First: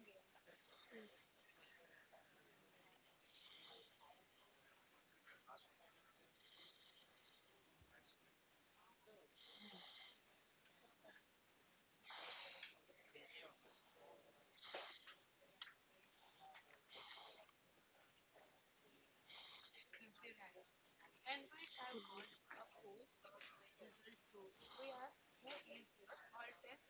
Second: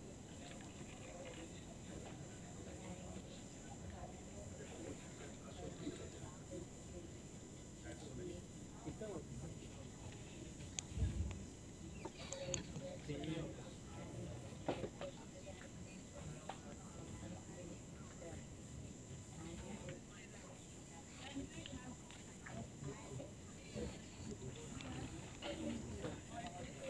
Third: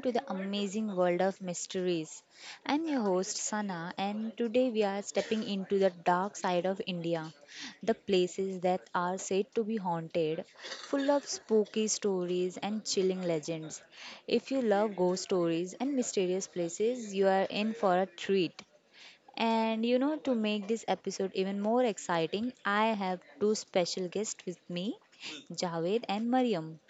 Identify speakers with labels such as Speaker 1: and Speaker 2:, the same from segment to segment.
Speaker 1: to the amazing world of mysteries. I'm your host, Sana, and today we are stepping into the dark side of India, the places that are said to be haunted, full of spooky stories and chilling legends. If you love ghost stories and mysterious places, you are in for a treat. And you know, to make this episode even more exciting, I have two special guests with me, Javed and Mariam.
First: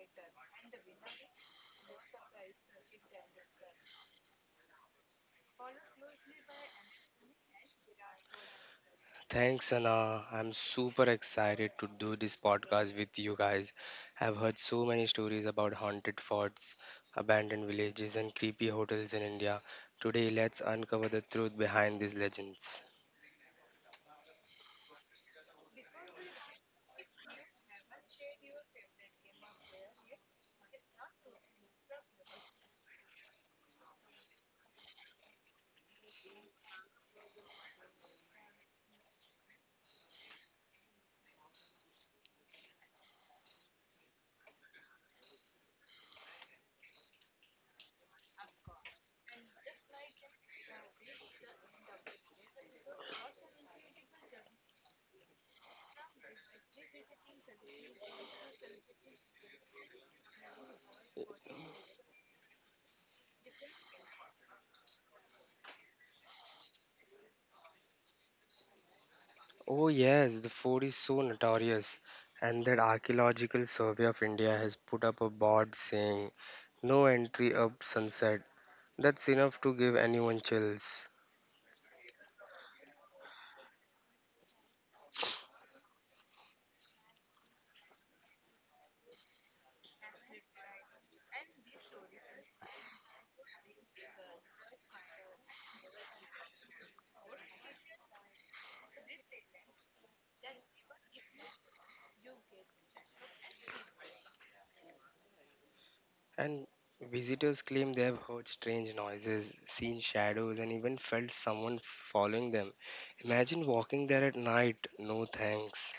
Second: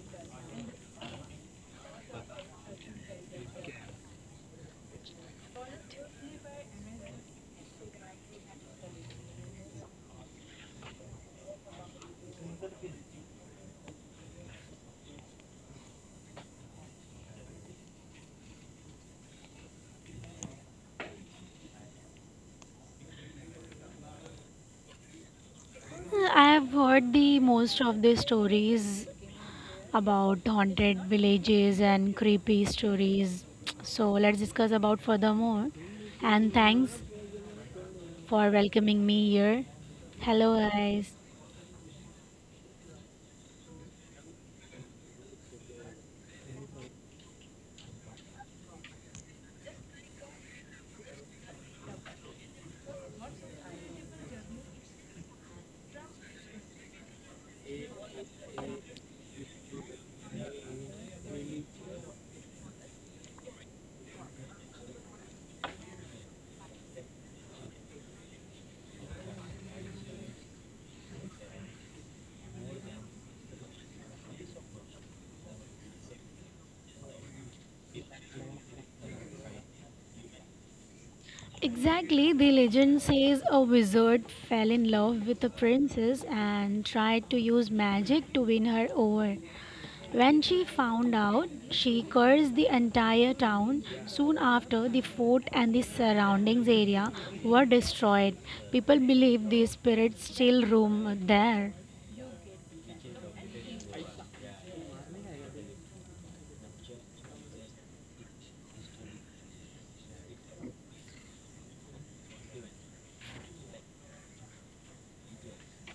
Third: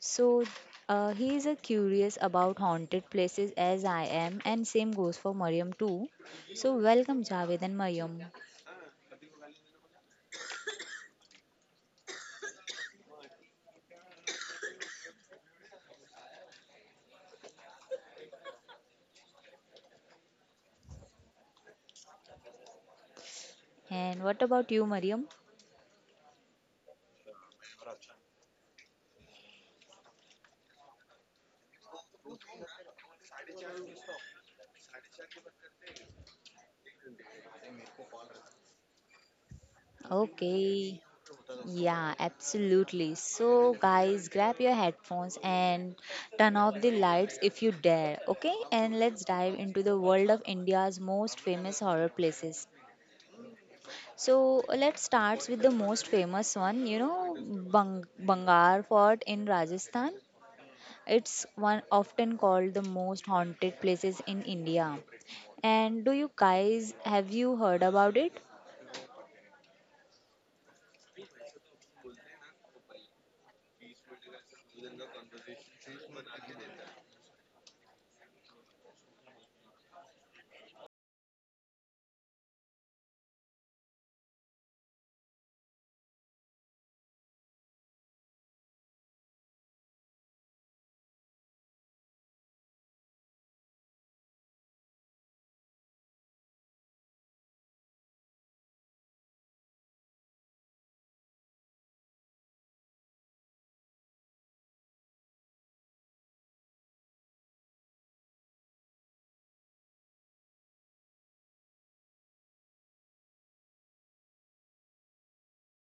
Speaker 1: So he is a curious about haunted places as I am, and same goes for Mariam too. So welcome Javed and Mariam.
Speaker 2: Thanks, Sana. I'm super excited to do this podcast with you guys. I've heard so many stories about haunted forts, abandoned villages, and creepy hotels in India. Today, let's uncover the truth behind these legends.
Speaker 1: And what about you, Mariam?
Speaker 3: I have heard the most of the stories about haunted villages and creepy stories. So let's discuss about furthermore. And thanks for welcoming me here. Hello
Speaker 1: Okay.
Speaker 3: guys.
Speaker 1: Yeah, absolutely. So guys, grab your headphones and turn off the lights if you dare, okay? And let's dive into the world of India's most famous horror places. So let's start with the most famous one, you know, Bangar Fort in Rajasthan. It's one often called the most haunted places in India. And do you guys have you heard about it?
Speaker 2: Oh, yes, the fort is so notorious, and that Archaeological Survey of India has put up a board saying, "No entry up sunset." That's enough to give anyone chills.
Speaker 3: Exactly, the legend says a wizard fell in love with a princess and tried to use magic to win her over. When she found out, she cursed the entire town. Soon after, the fort and the surroundings area were destroyed. People believe the spirits still roam there.
Speaker 2: And visitors claim they have heard strange noises, seen shadows, and even felt someone following them. Imagine walking there at night. No thanks.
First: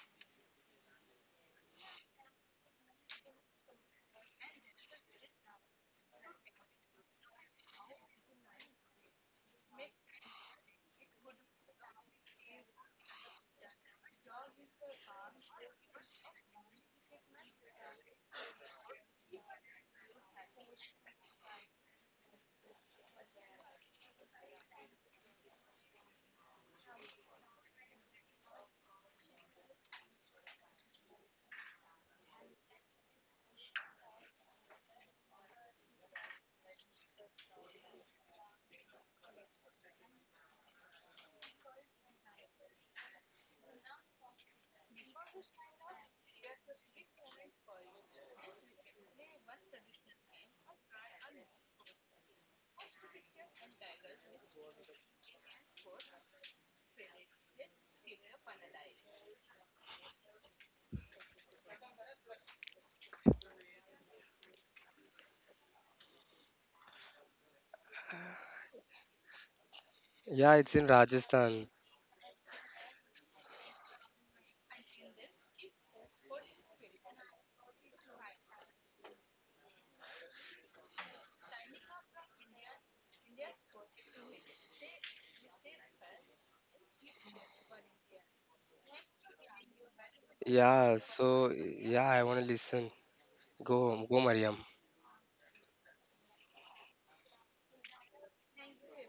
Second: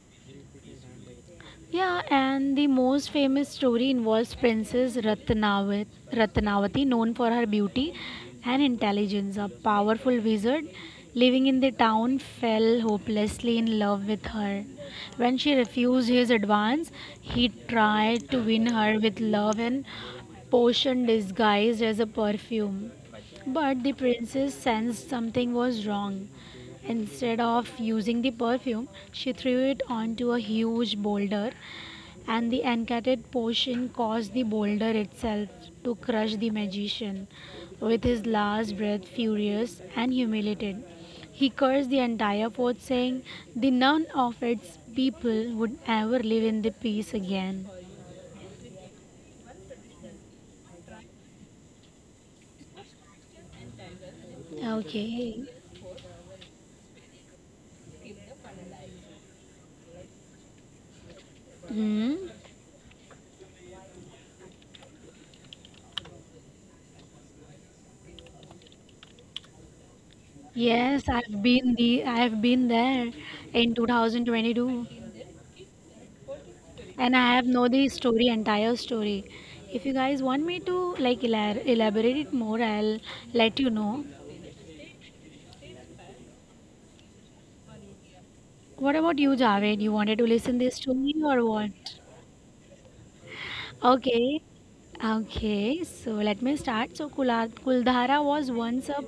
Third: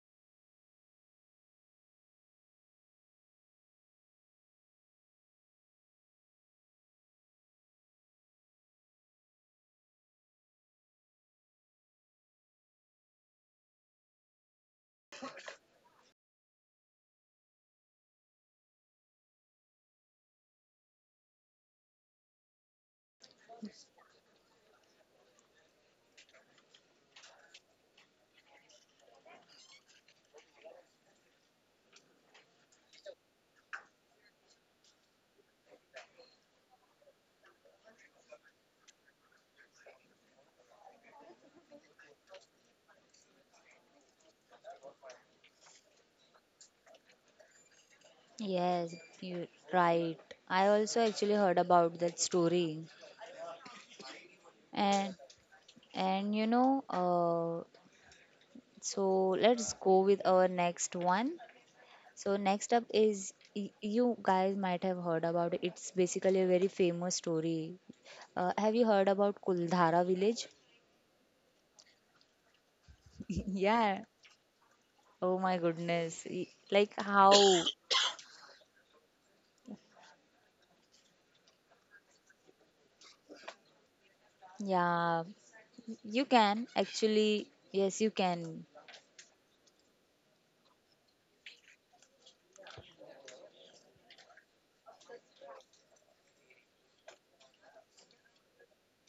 Speaker 3: Yeah, and the most famous story involves Princess Ratnavati, known for her beauty and intelligence. A powerful wizard living in the town fell hopelessly in love with her. When she refused his advance, he tried to win her with love and potion disguised as a perfume. But the princess sensed something was wrong. Instead of using the perfume, she threw it onto a huge boulder, and the enchanted potion caused the boulder itself to crush the magician. With his last breath, furious and humiliated, he cursed the entire fort, saying, the none of its people would ever live in the peace again.
Speaker 1: Yes, you right. I also actually heard about that story. And
Speaker 3: Okay.
Speaker 1: and you know, so let's go with our next one.
Speaker 3: Hmm.
Speaker 1: So next up is, you guys might have heard about it. It's basically a very famous story. Have you heard about Kuldhara village?
Speaker 2: Yeah, it's in
Speaker 3: Yes,
Speaker 2: Rajasthan.
Speaker 3: I've been there in
Speaker 1: Yeah.
Speaker 3: 2022.
Speaker 1: Oh my goodness. Like
Speaker 3: And
Speaker 1: how?
Speaker 3: I have know the story, entire story. If you guys want me to like elaborate it more, I'll let you know.
Speaker 1: Yeah, you can actually. Yes, you can.
Speaker 3: What about you, Javed? You wanted to listen this
Speaker 2: Yeah,
Speaker 3: story or
Speaker 2: so
Speaker 3: what?
Speaker 2: yeah, I want to listen. Go, go,
Speaker 3: Okay.
Speaker 2: Mariam.
Speaker 3: Okay, so let me start. So Kuldhara was once a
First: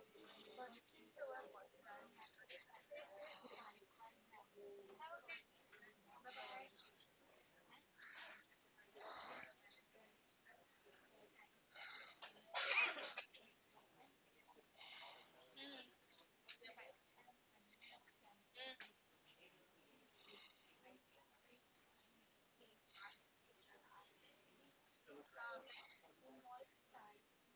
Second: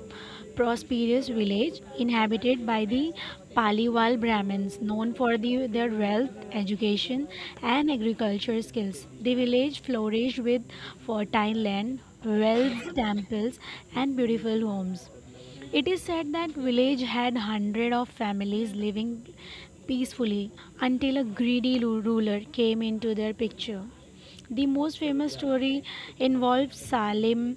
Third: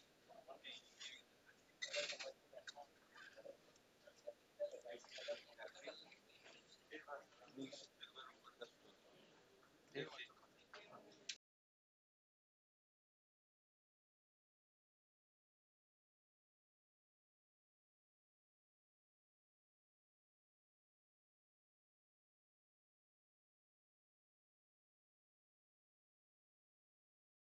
Speaker 3: prosperous village inhabited by the Paliwal Brahmins, known for their wealth, education, and agriculture skills. The village flourished with fertile land, wells, temples, and beautiful homes. It is said that village had hundred of families living peacefully until a greedy ruler came into their picture. The most famous story involves Salim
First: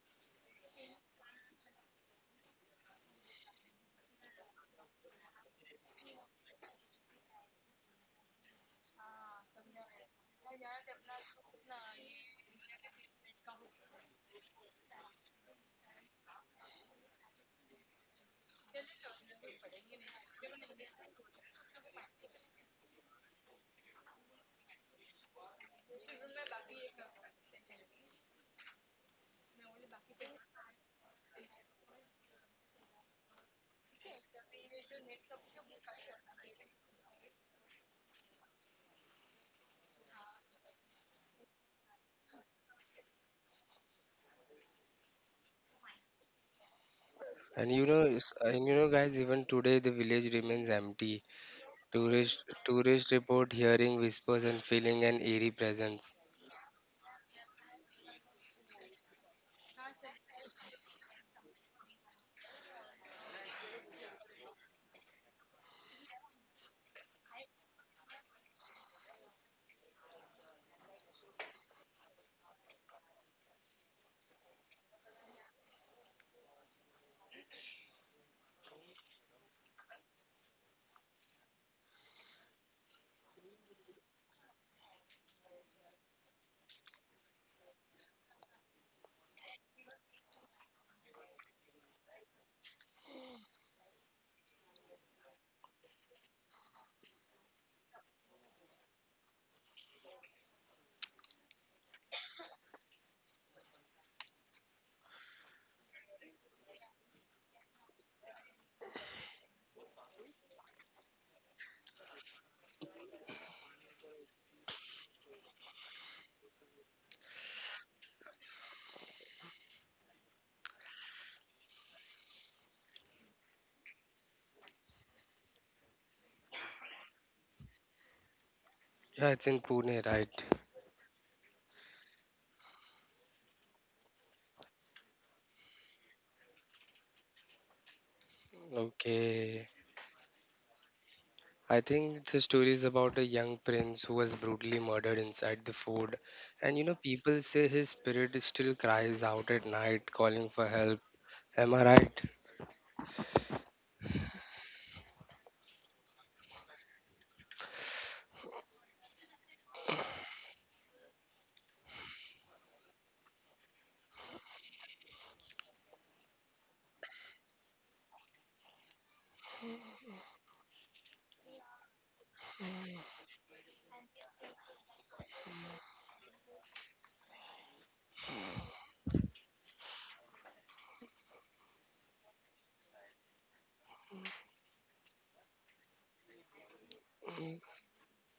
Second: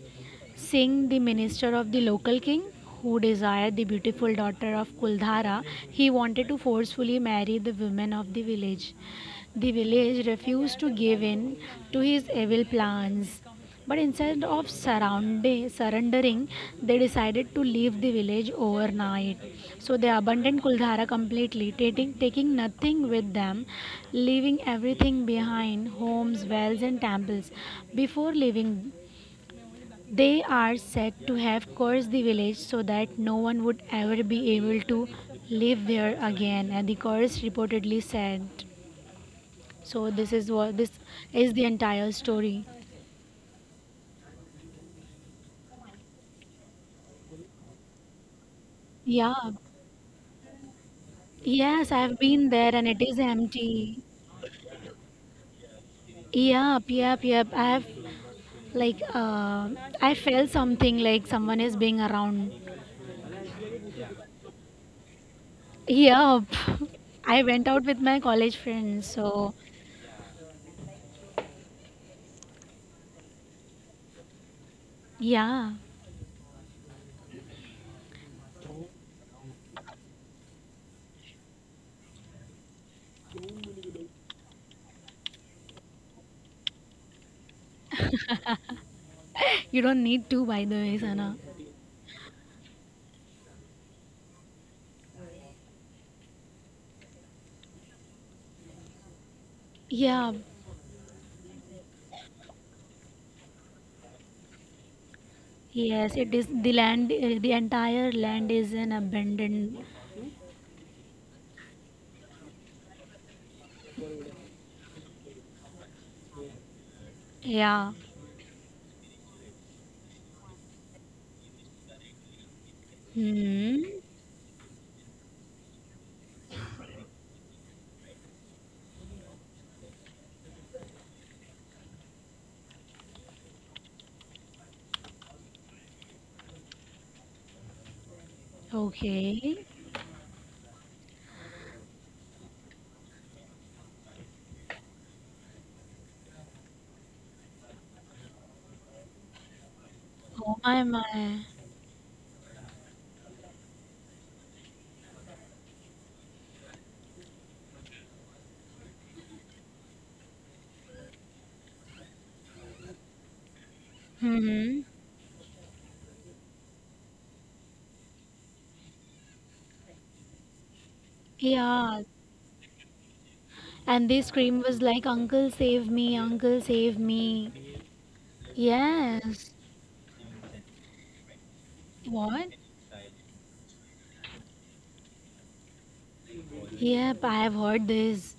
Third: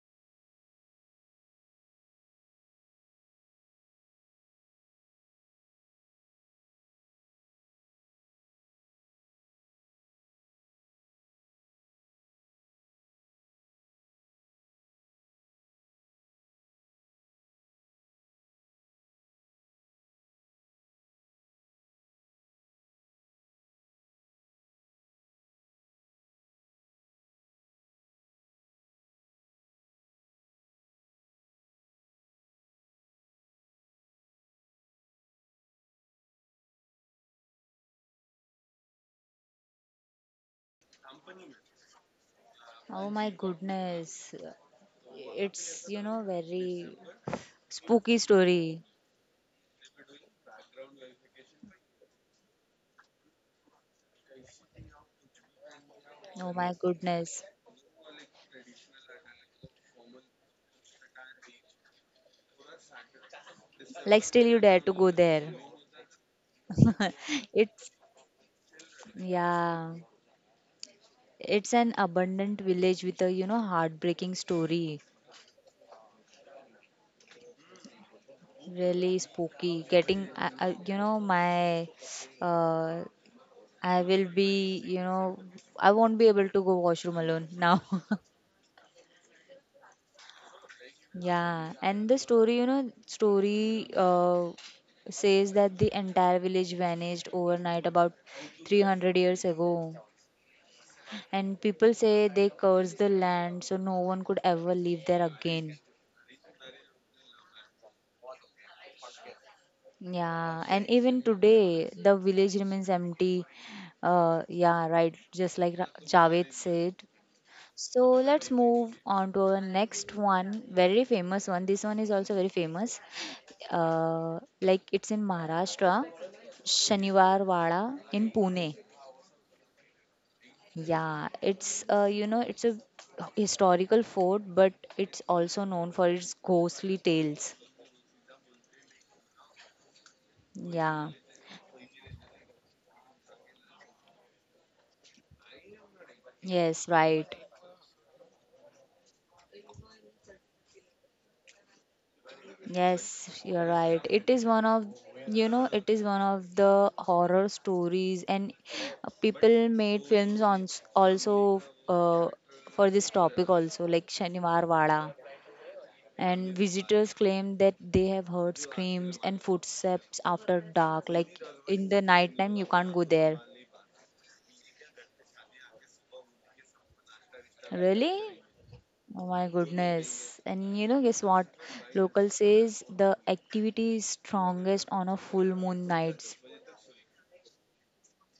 Speaker 3: Singh, the minister of the local king, who desired the beautiful daughter of Kuldhara. He wanted to forcefully marry the women of the village. The village refused to give in to his evil plans. But instead of surrendering, they decided to leave the village overnight. So they abandoned Kuldhara completely, taking nothing with them, leaving everything behind homes, wells, and temples. Before leaving, they are said to have cursed the village so that no one would ever be able to live there again, and the curse reportedly said. So this is the entire story.
Speaker 1: Oh my goodness. It's, you know, very
Speaker 2: And you know,
Speaker 1: spooky story.
Speaker 2: guys, even
Speaker 3: Yeah.
Speaker 2: today the village remains empty.
Speaker 3: Yes, I've
Speaker 2: Tourist,
Speaker 3: been there and it
Speaker 2: tourist
Speaker 3: is
Speaker 2: report hearing
Speaker 3: empty.
Speaker 2: whispers and feeling an eerie presence.
Speaker 1: Oh my
Speaker 3: Yep, yep,
Speaker 1: goodness.
Speaker 3: yep. I've Like I felt something like someone is being around.
Speaker 1: Like still you dare to go there.
Speaker 3: Yep. I went out
Speaker 1: It's,
Speaker 3: with my college friends, so
Speaker 1: yeah. It's an abundant village with a, you know, heartbreaking story.
Speaker 3: yeah.
Speaker 1: Really spooky. Getting, you know, my uh, I will be, you know, I won't be able to go washroom alone now.
Speaker 3: You don't need to by the way, Sana.
Speaker 1: Yeah, and the story, you know, story says that the entire village vanished overnight about 300 years ago.
Speaker 3: Yeah.
Speaker 1: And people say they cursed the land so no one could ever live there again.
Speaker 3: Yes, it is the land, the entire land is an abandoned,
Speaker 1: Yeah, and even today the village remains empty. Yeah, right, just like Javed said.
Speaker 3: yeah.
Speaker 1: So let's move on to our next one, very famous one. This one is also very famous.
Speaker 3: Hmm.
Speaker 1: Like it's in Maharashtra, Shaniwar Wada in Pune.
Speaker 2: Yeah, it's in Pune, right?
Speaker 1: Yeah, it's you know, it's a historical fort, but it's also known for its ghostly tales.
Speaker 3: Okay.
Speaker 2: Okay.
Speaker 1: Yeah,
Speaker 2: I think the story is about a young prince who was brutally murdered inside the fort. And you
Speaker 1: yes,
Speaker 2: know,
Speaker 1: right.
Speaker 2: people say his spirit still cries out at night, calling
Speaker 3: Oh
Speaker 2: for
Speaker 3: my
Speaker 2: help.
Speaker 3: my.
Speaker 2: Am I right?
Speaker 1: Yes, you're right. It is one of, you know, it is one of the horror stories, and people made films on also for this topic also, like Shaniwar
Speaker 3: Hmm.
Speaker 1: Wada. And visitors claim that they have heard screams and footsteps after dark, like in the
Speaker 3: Yeah.
Speaker 1: night time you can't go there.
Speaker 3: And this scream was like, "Uncle, save me, Uncle, save me."
Speaker 1: Really? Oh my
Speaker 3: Yes.
Speaker 1: goodness. And you know, guess what? Local
Speaker 3: What?
Speaker 1: says the activity is strongest on a full moon nights.
Speaker 3: Yep, I have
Speaker 2: Mm.
Speaker 3: heard this.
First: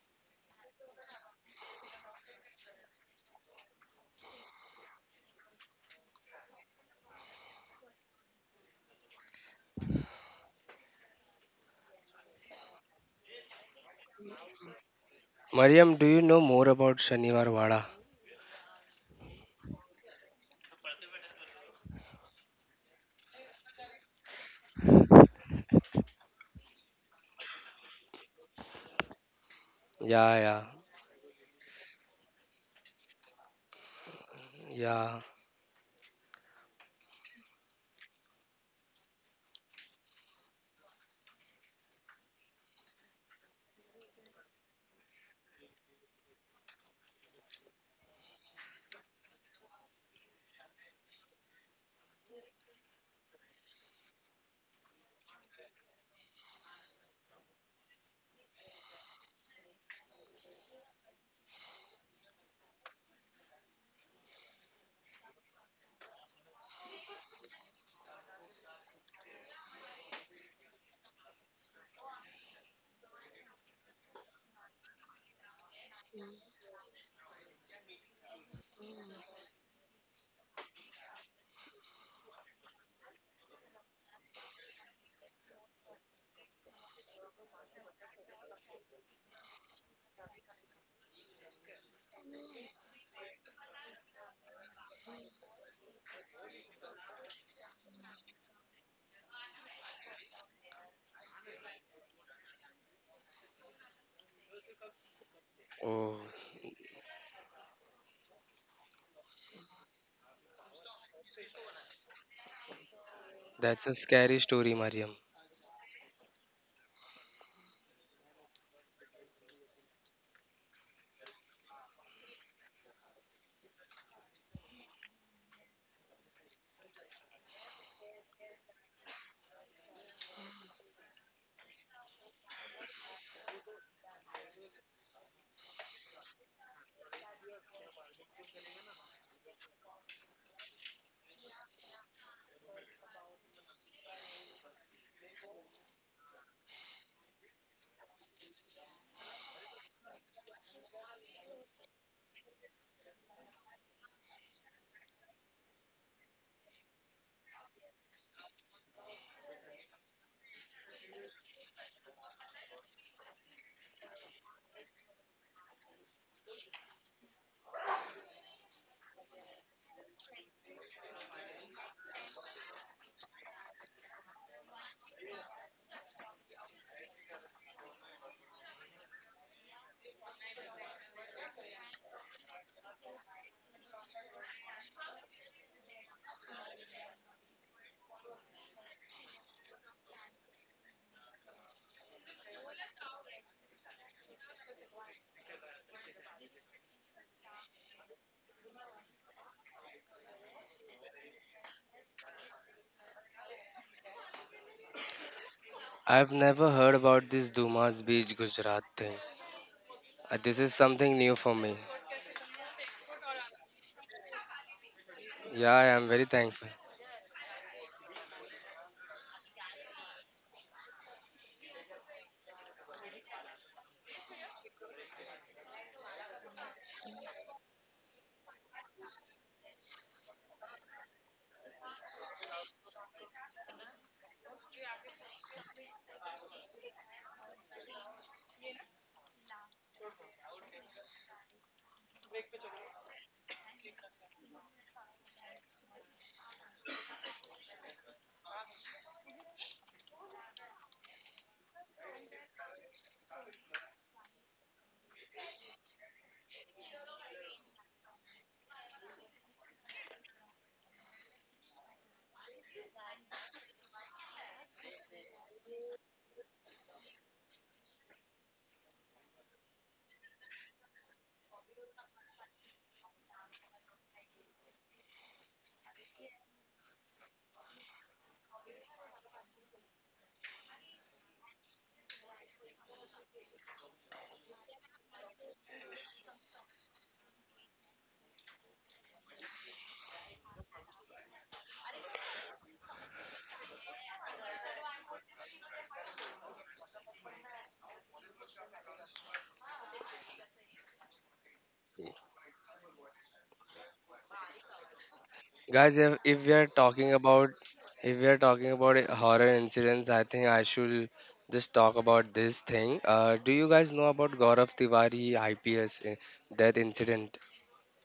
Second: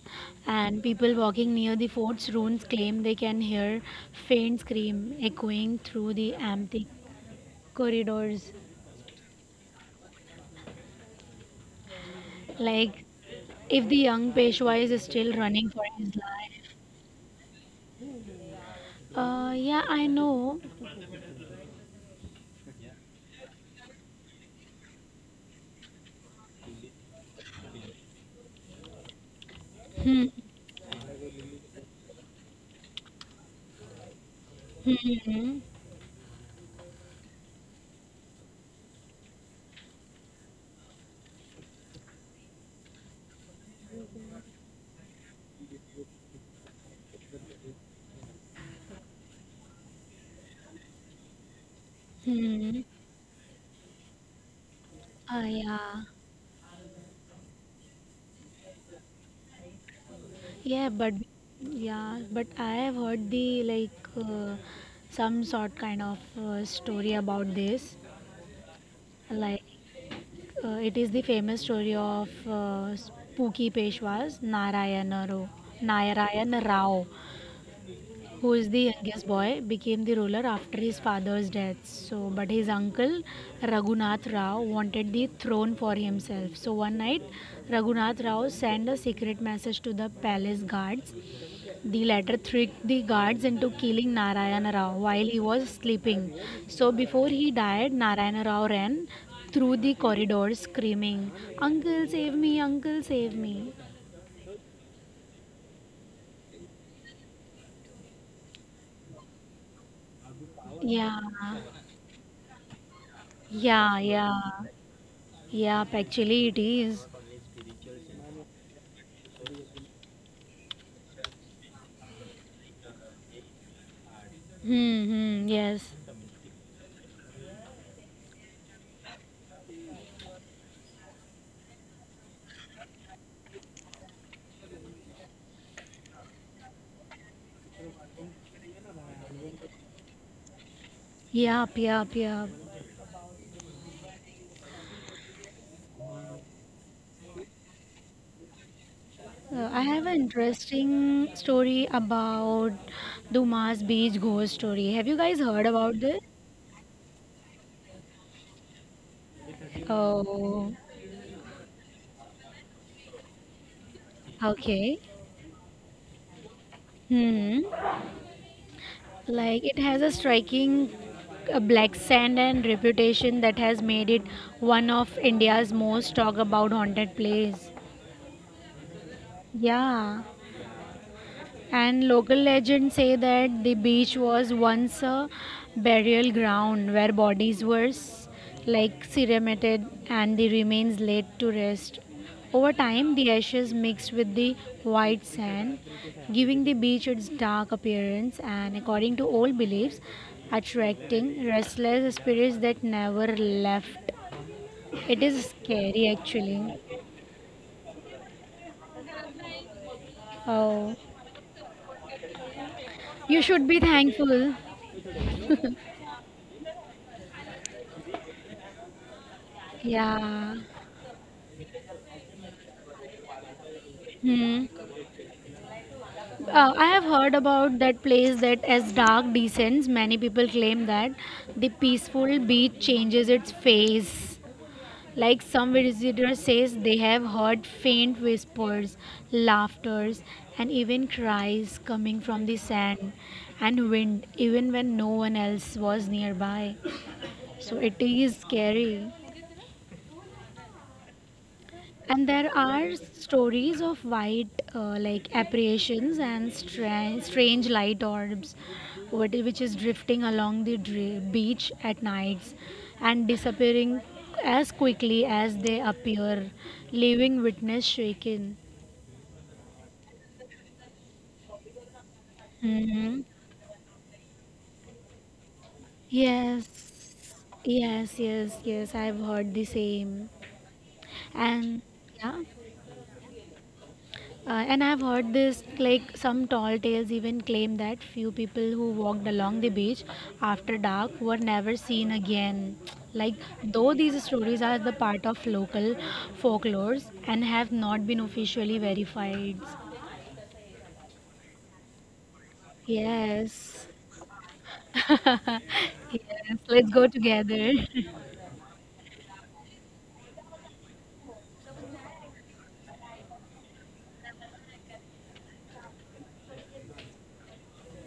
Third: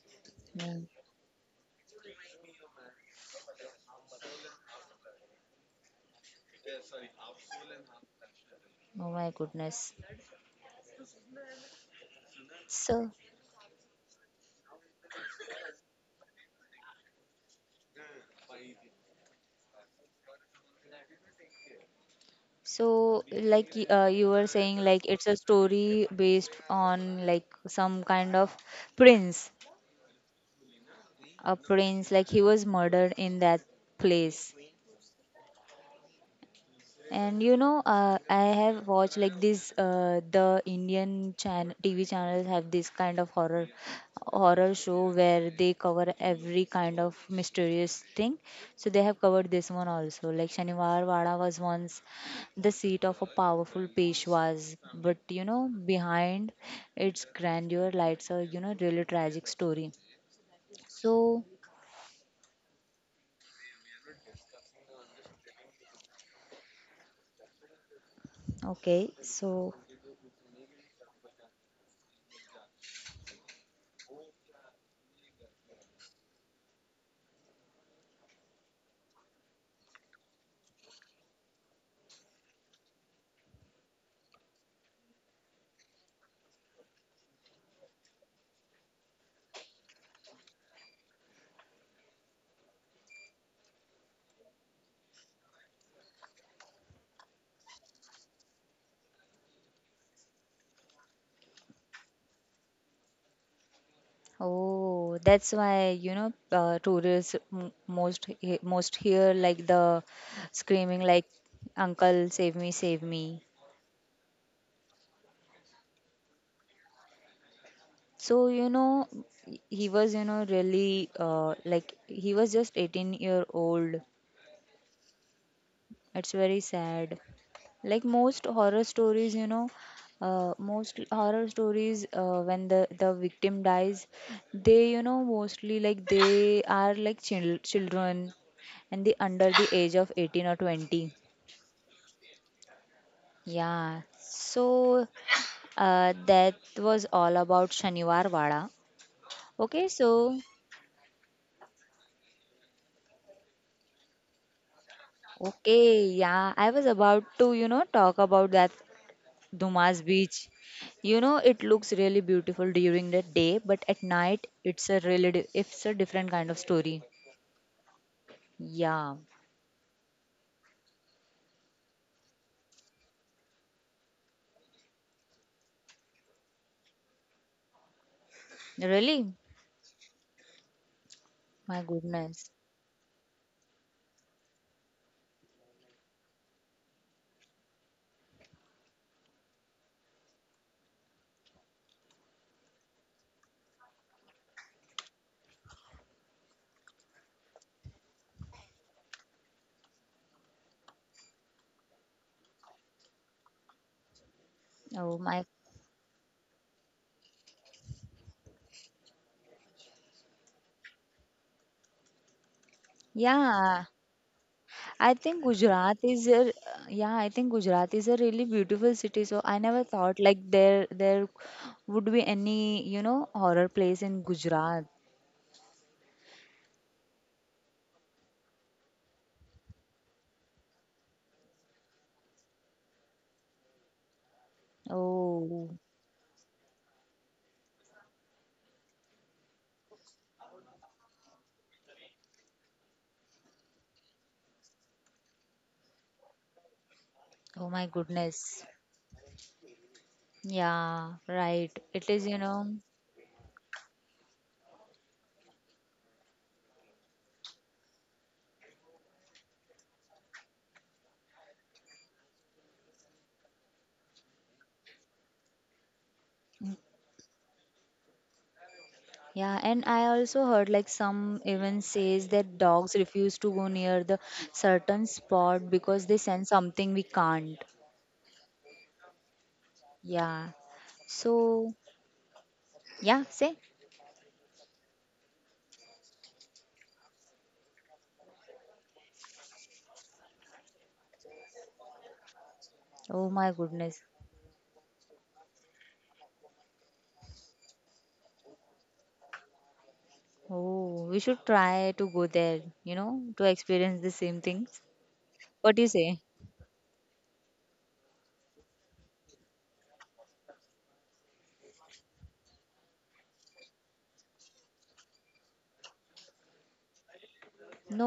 Speaker 3: And
Speaker 1: Hmm.
Speaker 3: people walking near the fort's ruins claim they can hear faint scream echoing through the empty corridors.
Speaker 1: Oh my goodness.
Speaker 3: Like
Speaker 1: So,
Speaker 3: if the young Peshwa is still running for
Speaker 2: Mariam, do
Speaker 3: his
Speaker 2: you know more
Speaker 3: life.
Speaker 2: about Shaniwar Wada?
Speaker 3: Yeah, I know.
Speaker 1: so, you were saying, like it's a story based on like some kind of prince,
Speaker 3: Hmm.
Speaker 2: Yeah,
Speaker 1: a prince, like he was murdered in that place.
Speaker 2: yeah, yeah.
Speaker 3: Hmm.
Speaker 1: And you know, I have watched like this. The Indian TV channels have this kind of horror show where they cover every kind of mysterious thing. So they have covered this one also. Like Shaniwar Wada was once the
Speaker 3: Hmm.
Speaker 1: seat of a powerful Peshwas, but you know,
Speaker 3: Yeah.
Speaker 1: behind its grandeur lies a, you know, really tragic story.
Speaker 3: Yeah, but
Speaker 1: So
Speaker 3: yeah, but I have heard the like some sort kind of story about this.
Speaker 1: okay,
Speaker 3: Like
Speaker 1: so
Speaker 3: it is the famous story of Spooky Peshwas Narayan Rao, who is the youngest boy, became the ruler after his father's death. So, but his uncle Raghunath Rao wanted the throne for himself. So one night, Raghunath Rao sent a secret message to the palace guards. The latter tricked the guards into killing Narayana Rao while he was sleeping. So before he died, Narayana Rao ran through the corridors screaming, "Uncle, save me, Uncle, save me."
Speaker 1: oh, that's why, you
Speaker 2: Oh,
Speaker 1: know, tourists most most hear like the screaming
Speaker 3: Yeah,
Speaker 1: like, "Uncle, save me, save me."
Speaker 2: that's a
Speaker 3: yeah, yeah.
Speaker 2: scary story, Mariam.
Speaker 3: Yep, actually it is.
Speaker 1: So, you know, he was, you know, really, like he was just 18-year-old.
Speaker 3: Hmm, hmm, yes.
Speaker 1: It's very sad. Like most horror stories, you know, most horror stories when the victim dies, they, you know, mostly like they are like children and they under the age of 18 or 20.
Speaker 3: Yep, yep, yep.
Speaker 1: Yeah, so that was all about Shaniwar Wada.
Speaker 3: I
Speaker 1: Okay,
Speaker 3: have an
Speaker 1: so
Speaker 3: interesting story about Dumas Beach ghost story. Have you guys heard about
Speaker 1: okay,
Speaker 3: this?
Speaker 1: yeah, I was about to, you know, talk about that Dumas Beach.
Speaker 3: Oh,
Speaker 1: You know, it looks really beautiful during the day, but at night it's a
Speaker 3: okay.
Speaker 1: really it's a different kind of story.
Speaker 3: Hmm.
Speaker 1: Yeah.
Speaker 3: Like it has a striking black sand and reputation that has made it one of India's most talked about haunted place.
Speaker 1: Really?
Speaker 3: Yeah.
Speaker 1: My
Speaker 3: And local
Speaker 1: goodness.
Speaker 3: legends say that the beach was once a burial ground where bodies were like cremated and the remains laid to rest. Over time, the ashes mixed with the white sand, giving the beach its dark appearance and, according to old beliefs, attracting restless spirits that never left.
Speaker 1: Oh
Speaker 3: It
Speaker 1: my.
Speaker 3: is scary
Speaker 2: I've
Speaker 3: actually.
Speaker 2: never heard about this Dumas Beach, Gujarat thing. This is
Speaker 3: Oh,
Speaker 2: something new for me.
Speaker 3: you should be
Speaker 1: Yeah.
Speaker 3: thankful.
Speaker 1: I think
Speaker 2: Yeah, I
Speaker 1: Gujarat
Speaker 2: am very
Speaker 1: is a
Speaker 2: thankful.
Speaker 1: yeah, I think Gujarat is a really beautiful city. So I never thought like
Speaker 3: Yeah.
Speaker 1: there would be any, you know, horror place in
Speaker 3: Hmm.
Speaker 1: Gujarat.
Speaker 3: I have heard about that place that as dark descends, many people claim that the peaceful beach changes its face. Like some
Speaker 1: Oh.
Speaker 3: visitors says they have heard faint whispers, laughters and even cries coming from the sand and wind even when no one else was nearby.
Speaker 1: Oh
Speaker 3: So
Speaker 1: my
Speaker 3: it is
Speaker 1: goodness.
Speaker 3: scary.
Speaker 1: Yeah, right. It
Speaker 3: And
Speaker 1: is, you
Speaker 3: there
Speaker 1: know.
Speaker 3: are stories of white, like apparitions and strange light orbs, which is drifting along the beach at nights and disappearing as quickly as they appear, leaving witness shaken.
Speaker 1: Yeah, and I also heard like some even says that dogs
Speaker 3: Hmm.
Speaker 1: refuse to go near the certain spot because they sense something we
Speaker 3: Yes,
Speaker 1: can't.
Speaker 3: yes, yes, yes. I've heard the same,
Speaker 1: Yeah. So,
Speaker 3: and yeah.
Speaker 1: yeah, say,
Speaker 3: And I've heard this, like some tall tales even claim that few people who walked along the beach after dark were never seen again.
Speaker 1: oh
Speaker 3: Like,
Speaker 1: my
Speaker 3: though
Speaker 1: goodness.
Speaker 3: these stories are the part of local folklores and have not been officially verified.
Speaker 1: Oh, we should try to go there, you know, to
Speaker 3: Yes.
Speaker 1: experience the same things.
Speaker 3: Yes,
Speaker 1: What do you
Speaker 2: Guys,
Speaker 1: say?
Speaker 2: if we are
Speaker 3: let's go
Speaker 2: talking about,
Speaker 3: together.
Speaker 2: if we are talking about horror incidents, I think I should just talk about this thing. Do you guys know about Gaurav Tiwari, IPS, that incident?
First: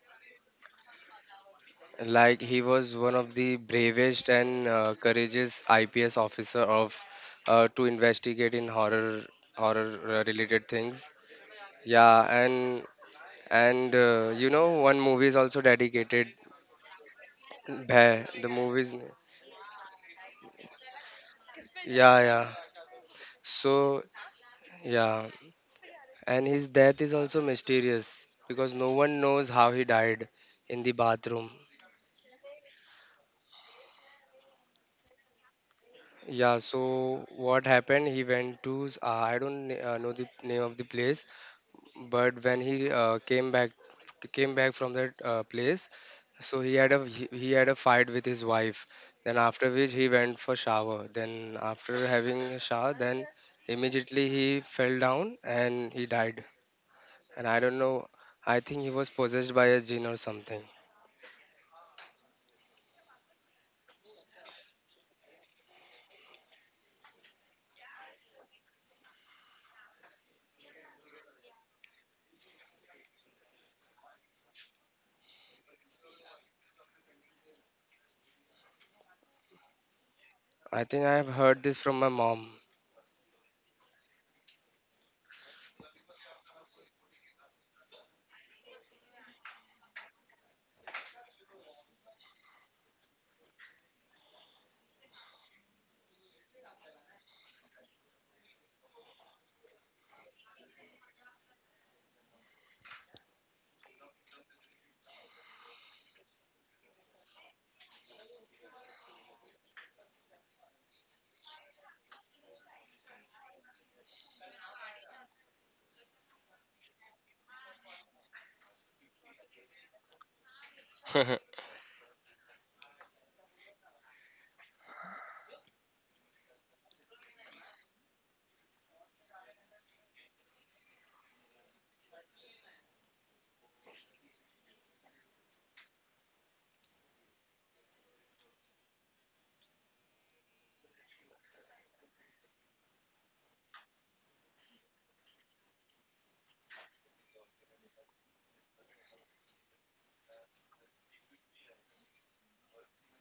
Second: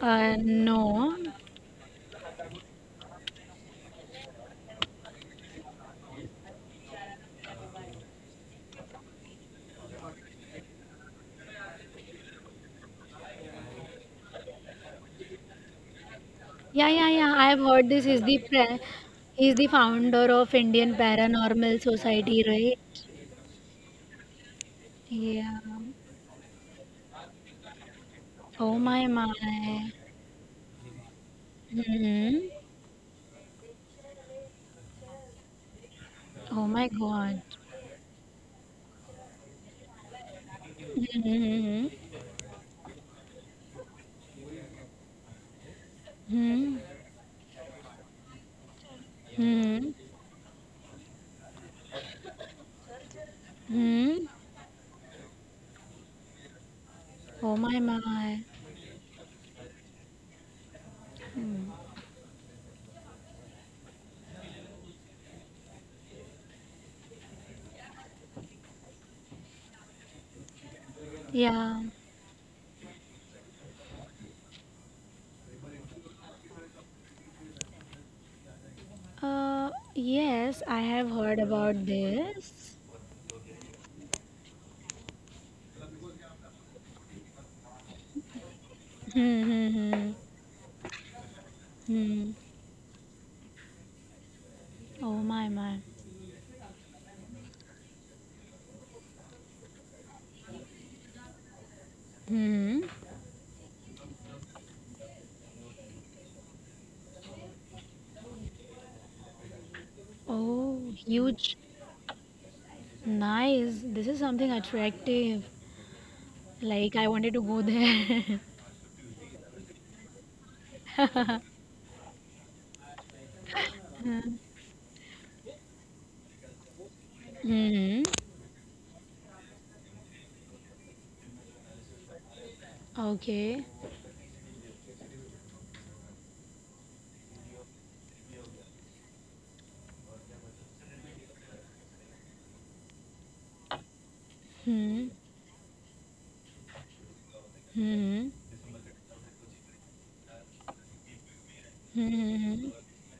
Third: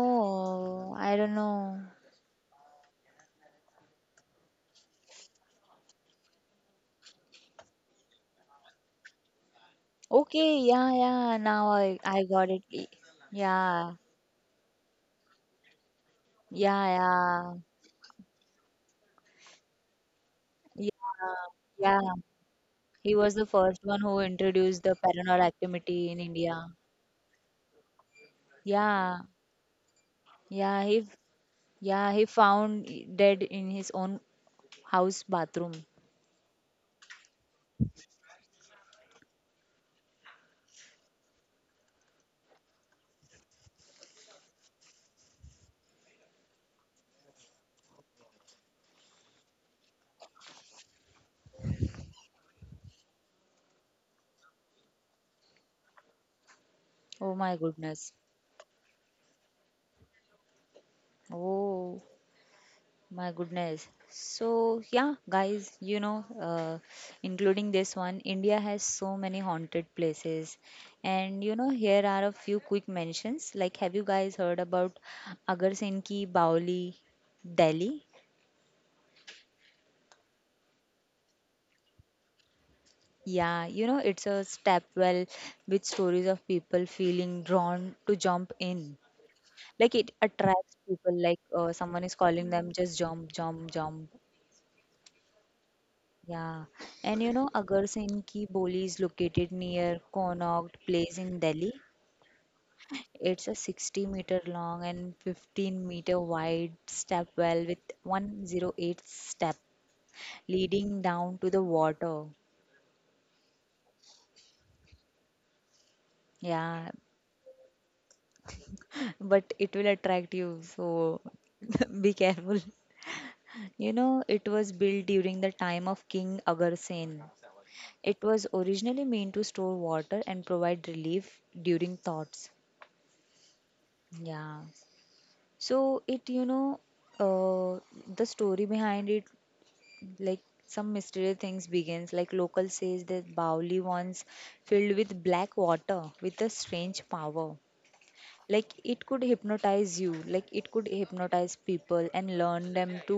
Speaker 3: No.
Speaker 1: I don't know.
Speaker 2: Like, he was one of the bravest and courageous IPS officer of, to investigate in horror
Speaker 1: Okay,
Speaker 2: related
Speaker 1: yeah,
Speaker 2: things.
Speaker 1: yeah, now I
Speaker 2: Yeah,
Speaker 1: got
Speaker 2: and
Speaker 1: it. Yeah.
Speaker 2: you know, one movie is also dedicated.
Speaker 1: Yeah,
Speaker 3: Yeah, yeah, yeah.
Speaker 1: yeah.
Speaker 3: I've heard this.
Speaker 2: Bhai, the movies.
Speaker 3: He's the founder of
Speaker 1: Yeah.
Speaker 3: Indian Paranormal
Speaker 1: Yeah.
Speaker 2: Yeah,
Speaker 3: Society,
Speaker 2: yeah,
Speaker 3: right?
Speaker 1: He was the first one
Speaker 2: so
Speaker 1: who introduced the
Speaker 2: yeah.
Speaker 1: paranormal
Speaker 3: Yeah.
Speaker 1: activity in
Speaker 2: And his
Speaker 1: India.
Speaker 2: death is also mysterious because
Speaker 3: Oh
Speaker 2: no
Speaker 3: my
Speaker 2: one
Speaker 1: Yeah,
Speaker 3: my.
Speaker 2: knows how he died in
Speaker 1: yeah,
Speaker 2: the
Speaker 1: he, f-
Speaker 2: bathroom.
Speaker 1: yeah, he
Speaker 3: Hmm.
Speaker 1: found dead in his own house bathroom.
Speaker 2: Yeah,
Speaker 3: Oh my
Speaker 2: so
Speaker 3: God.
Speaker 2: what happened? He went to, I don't know the name of the place,
Speaker 3: Hmm.
Speaker 2: but when he came back from that place, so
Speaker 3: Hmm.
Speaker 2: he had a fight with his wife. Then after which
Speaker 3: Hmm.
Speaker 2: he went for shower. Then after having a shower, then immediately
Speaker 3: Hmm.
Speaker 2: he fell down and he died.
Speaker 1: Oh
Speaker 2: And
Speaker 3: Oh
Speaker 1: my
Speaker 2: I don't
Speaker 3: my
Speaker 2: know,
Speaker 1: goodness.
Speaker 3: my.
Speaker 2: I think he was possessed by a jinn or something.
Speaker 3: Hmm.
Speaker 1: Oh my goodness. So yeah, guys, you know, including this one, India has so many haunted places, and you know,
Speaker 3: Yeah.
Speaker 1: here are a few quick mentions. Like, have you guys heard about Agar Singh ki Baoli, Delhi?
Speaker 3: Yes, I
Speaker 2: I think
Speaker 3: have
Speaker 2: I have
Speaker 3: heard
Speaker 2: heard this
Speaker 3: about
Speaker 2: from my mom.
Speaker 3: this.
Speaker 1: Yeah, you know, it's a stepwell with stories of people feeling drawn to jump in.
Speaker 3: Hmm.
Speaker 1: Like it
Speaker 3: Hmm.
Speaker 1: attracts people, like someone is
Speaker 3: Hmm. Hmm.
Speaker 1: calling them, just jump, jump, jump.
Speaker 3: Oh my my.
Speaker 1: Yeah. And you know, Agar Singh Ki Boli is located near Connaught Place in Delhi.
Speaker 3: Hmm.
Speaker 1: It's a 60-meter long and 15-meter wide stepwell with 108 step
Speaker 3: Oh,
Speaker 1: leading down to
Speaker 3: huge.
Speaker 1: the water.
Speaker 3: Nice. This is something attractive.
Speaker 1: Yeah,
Speaker 3: Like I wanted to go there.
Speaker 1: but it will attract you. So
Speaker 2: I
Speaker 1: be careful. You know, it was built during the time of King Agarsen.
Speaker 3: Hmm.
Speaker 1: It was originally meant to store water and provide relief during thoughts.
Speaker 3: Okay.
Speaker 1: Yeah. So it, you know, uh, the story behind it, like some mysterious things begins. Like local says that Bauli once filled
Speaker 3: Hmm.
Speaker 1: with black water with a strange power.
Speaker 3: Hmm.
Speaker 1: Like it could hypnotize people and learn
Speaker 3: Hmm.
Speaker 1: them to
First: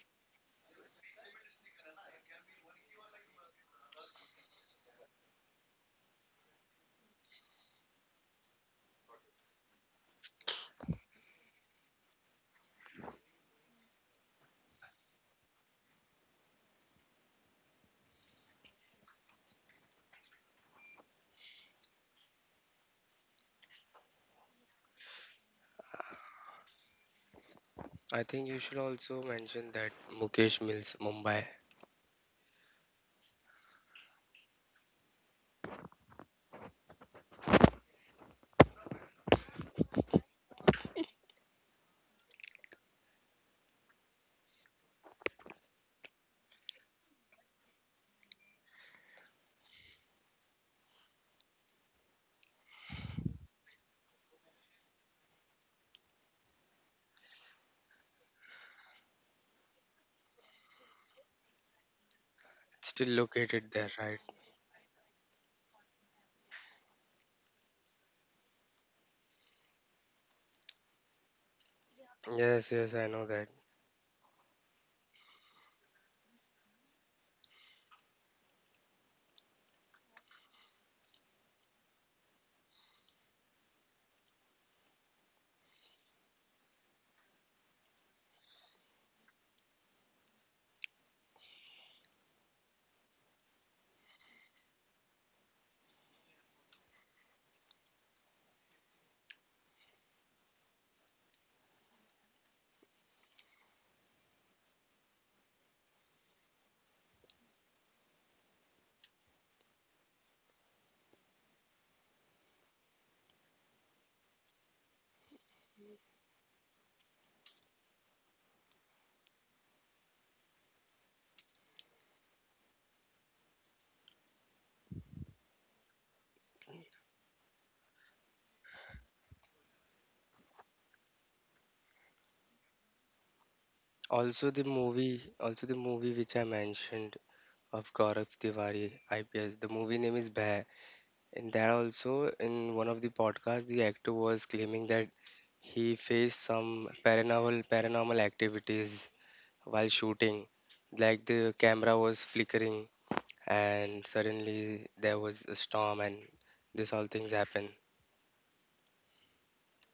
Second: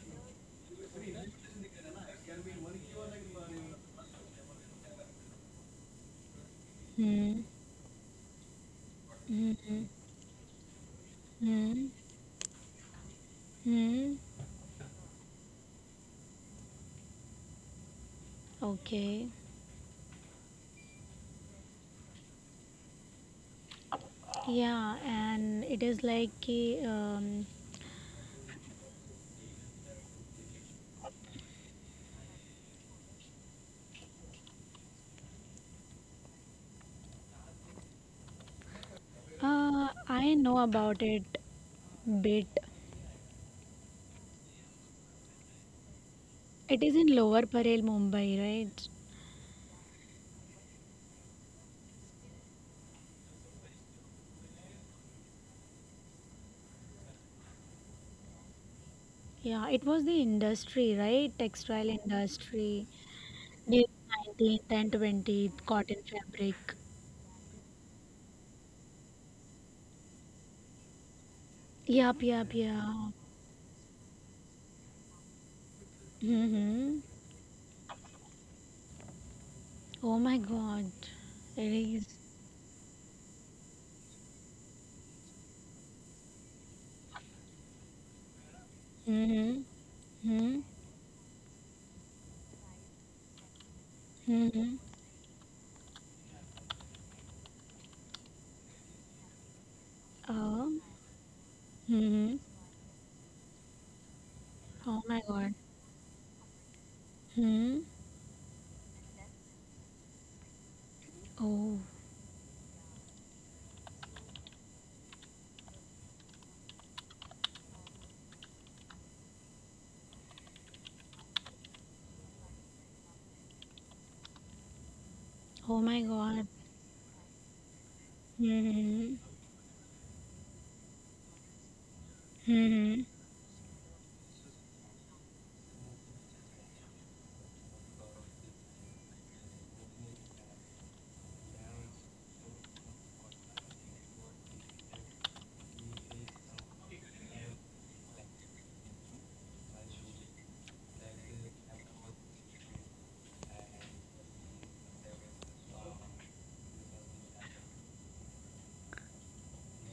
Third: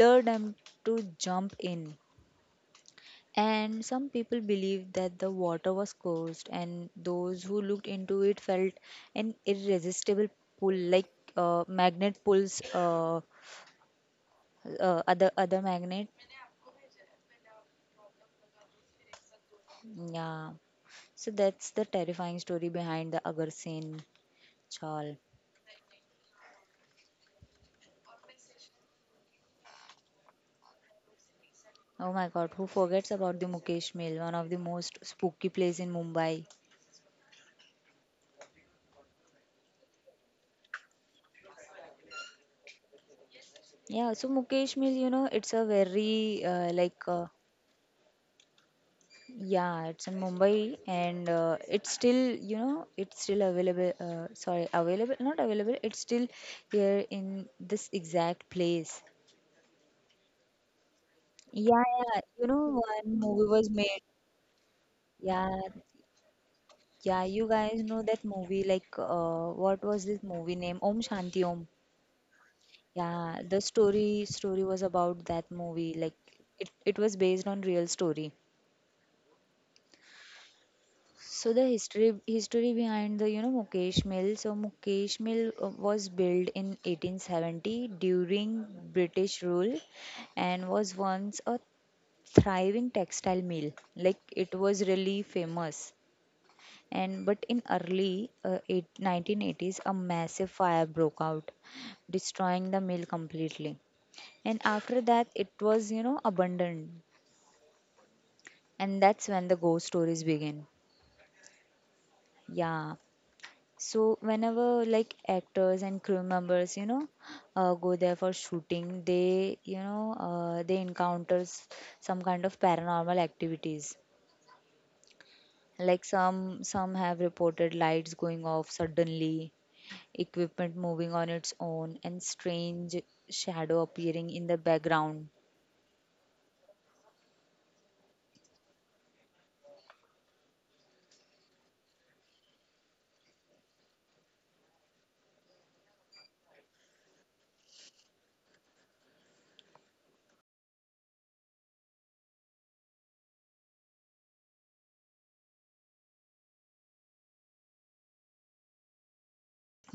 Speaker 1: lure them to jump in, and some people believed that the water was cursed, and
Speaker 3: Hmm. Hmm. Hmm.
Speaker 1: those who looked into it felt an
Speaker 3: Hmm. Hmm.
Speaker 1: irresistible pull like
Speaker 3: Hmm. Hmm.
Speaker 1: magnet pulls,
Speaker 3: Hmm. Hmm. Hmm. Hmm. Hmm. Hmm. Hmm. Hmm. Hmm. Hmm. Hmm. Hmm. Hmm.
Speaker 1: other magnet.
Speaker 3: Hmm. Okay.
Speaker 1: Yeah, so that's the terrifying story behind the Agar Sen
Speaker 3: Yeah,
Speaker 1: Chal.
Speaker 3: and it is like कि,
Speaker 2: think you should also mention that Mukesh Mills, Mumbai.
Speaker 1: Oh my god, who forgets about the Mukesh Mill, one of the most spooky place in Mumbai?
Speaker 3: I know about it bit.
Speaker 1: Yeah, so Mukesh Mill, you know, it's a very
Speaker 3: It is in Lower Parel, Mumbai, right?
Speaker 1: yeah, it's in Mumbai and it's still, you know, it's still available, sorry, available not available, it's still here in this exact place.
Speaker 3: Yeah, it was the industry, right?
Speaker 1: Yeah,
Speaker 3: Textile
Speaker 1: yeah, you know,
Speaker 2: It's
Speaker 3: industry
Speaker 2: still
Speaker 1: one movie
Speaker 2: located
Speaker 1: was
Speaker 3: during
Speaker 2: there,
Speaker 1: made.
Speaker 2: right?
Speaker 3: 19th and
Speaker 1: Yeah,
Speaker 3: 20th, cotton fabric.
Speaker 1: yeah, you guys know that movie like, what was this movie name? Om Shanti Om.
Speaker 3: Yup, yup,
Speaker 2: Yes, yes, I
Speaker 3: yeah.
Speaker 2: know
Speaker 1: Yeah,
Speaker 2: that.
Speaker 1: the story was about that movie like it
Speaker 3: Mm-hmm.
Speaker 1: was based on real story.
Speaker 3: Oh my God,
Speaker 1: So
Speaker 3: it
Speaker 1: the
Speaker 3: is.
Speaker 1: history behind the, you know, Mukesh Mill. So Mukesh Mill was built in 1870 during British
Speaker 3: Mm-hmm.
Speaker 1: rule,
Speaker 3: Hmm.
Speaker 1: and was once a thriving textile mill. Like it
Speaker 3: Hmm.
Speaker 1: was really famous. And but in early 1980s, a massive
Speaker 3: Oh.
Speaker 1: fire broke out,
Speaker 3: Hmm.
Speaker 1: destroying the mill completely. And after
Speaker 3: Oh my
Speaker 1: that, it
Speaker 3: God.
Speaker 1: was, you know, abandoned,
Speaker 3: Hmm.
Speaker 1: and that's when the ghost stories begin.
Speaker 3: Oh.
Speaker 1: Yeah, so whenever like actors and crew members, you know, go there for shooting, they, you know, they encounters some kind of paranormal activities.
Speaker 3: Oh
Speaker 1: Like
Speaker 3: my God.
Speaker 1: some have reported lights going off
Speaker 3: Hmm.
Speaker 1: suddenly, equipment moving on its own, and strange
Speaker 3: Hmm.
Speaker 1: shadow appearing in the background.
Speaker 2: Also the movie which I mentioned of Gaurav Tiwari, IPS. The movie name is Bhai. In that also, in one of the podcasts, the actor was claiming that he faced some paranormal activities while shooting, like the camera was flickering and suddenly there was a storm and this all things happen.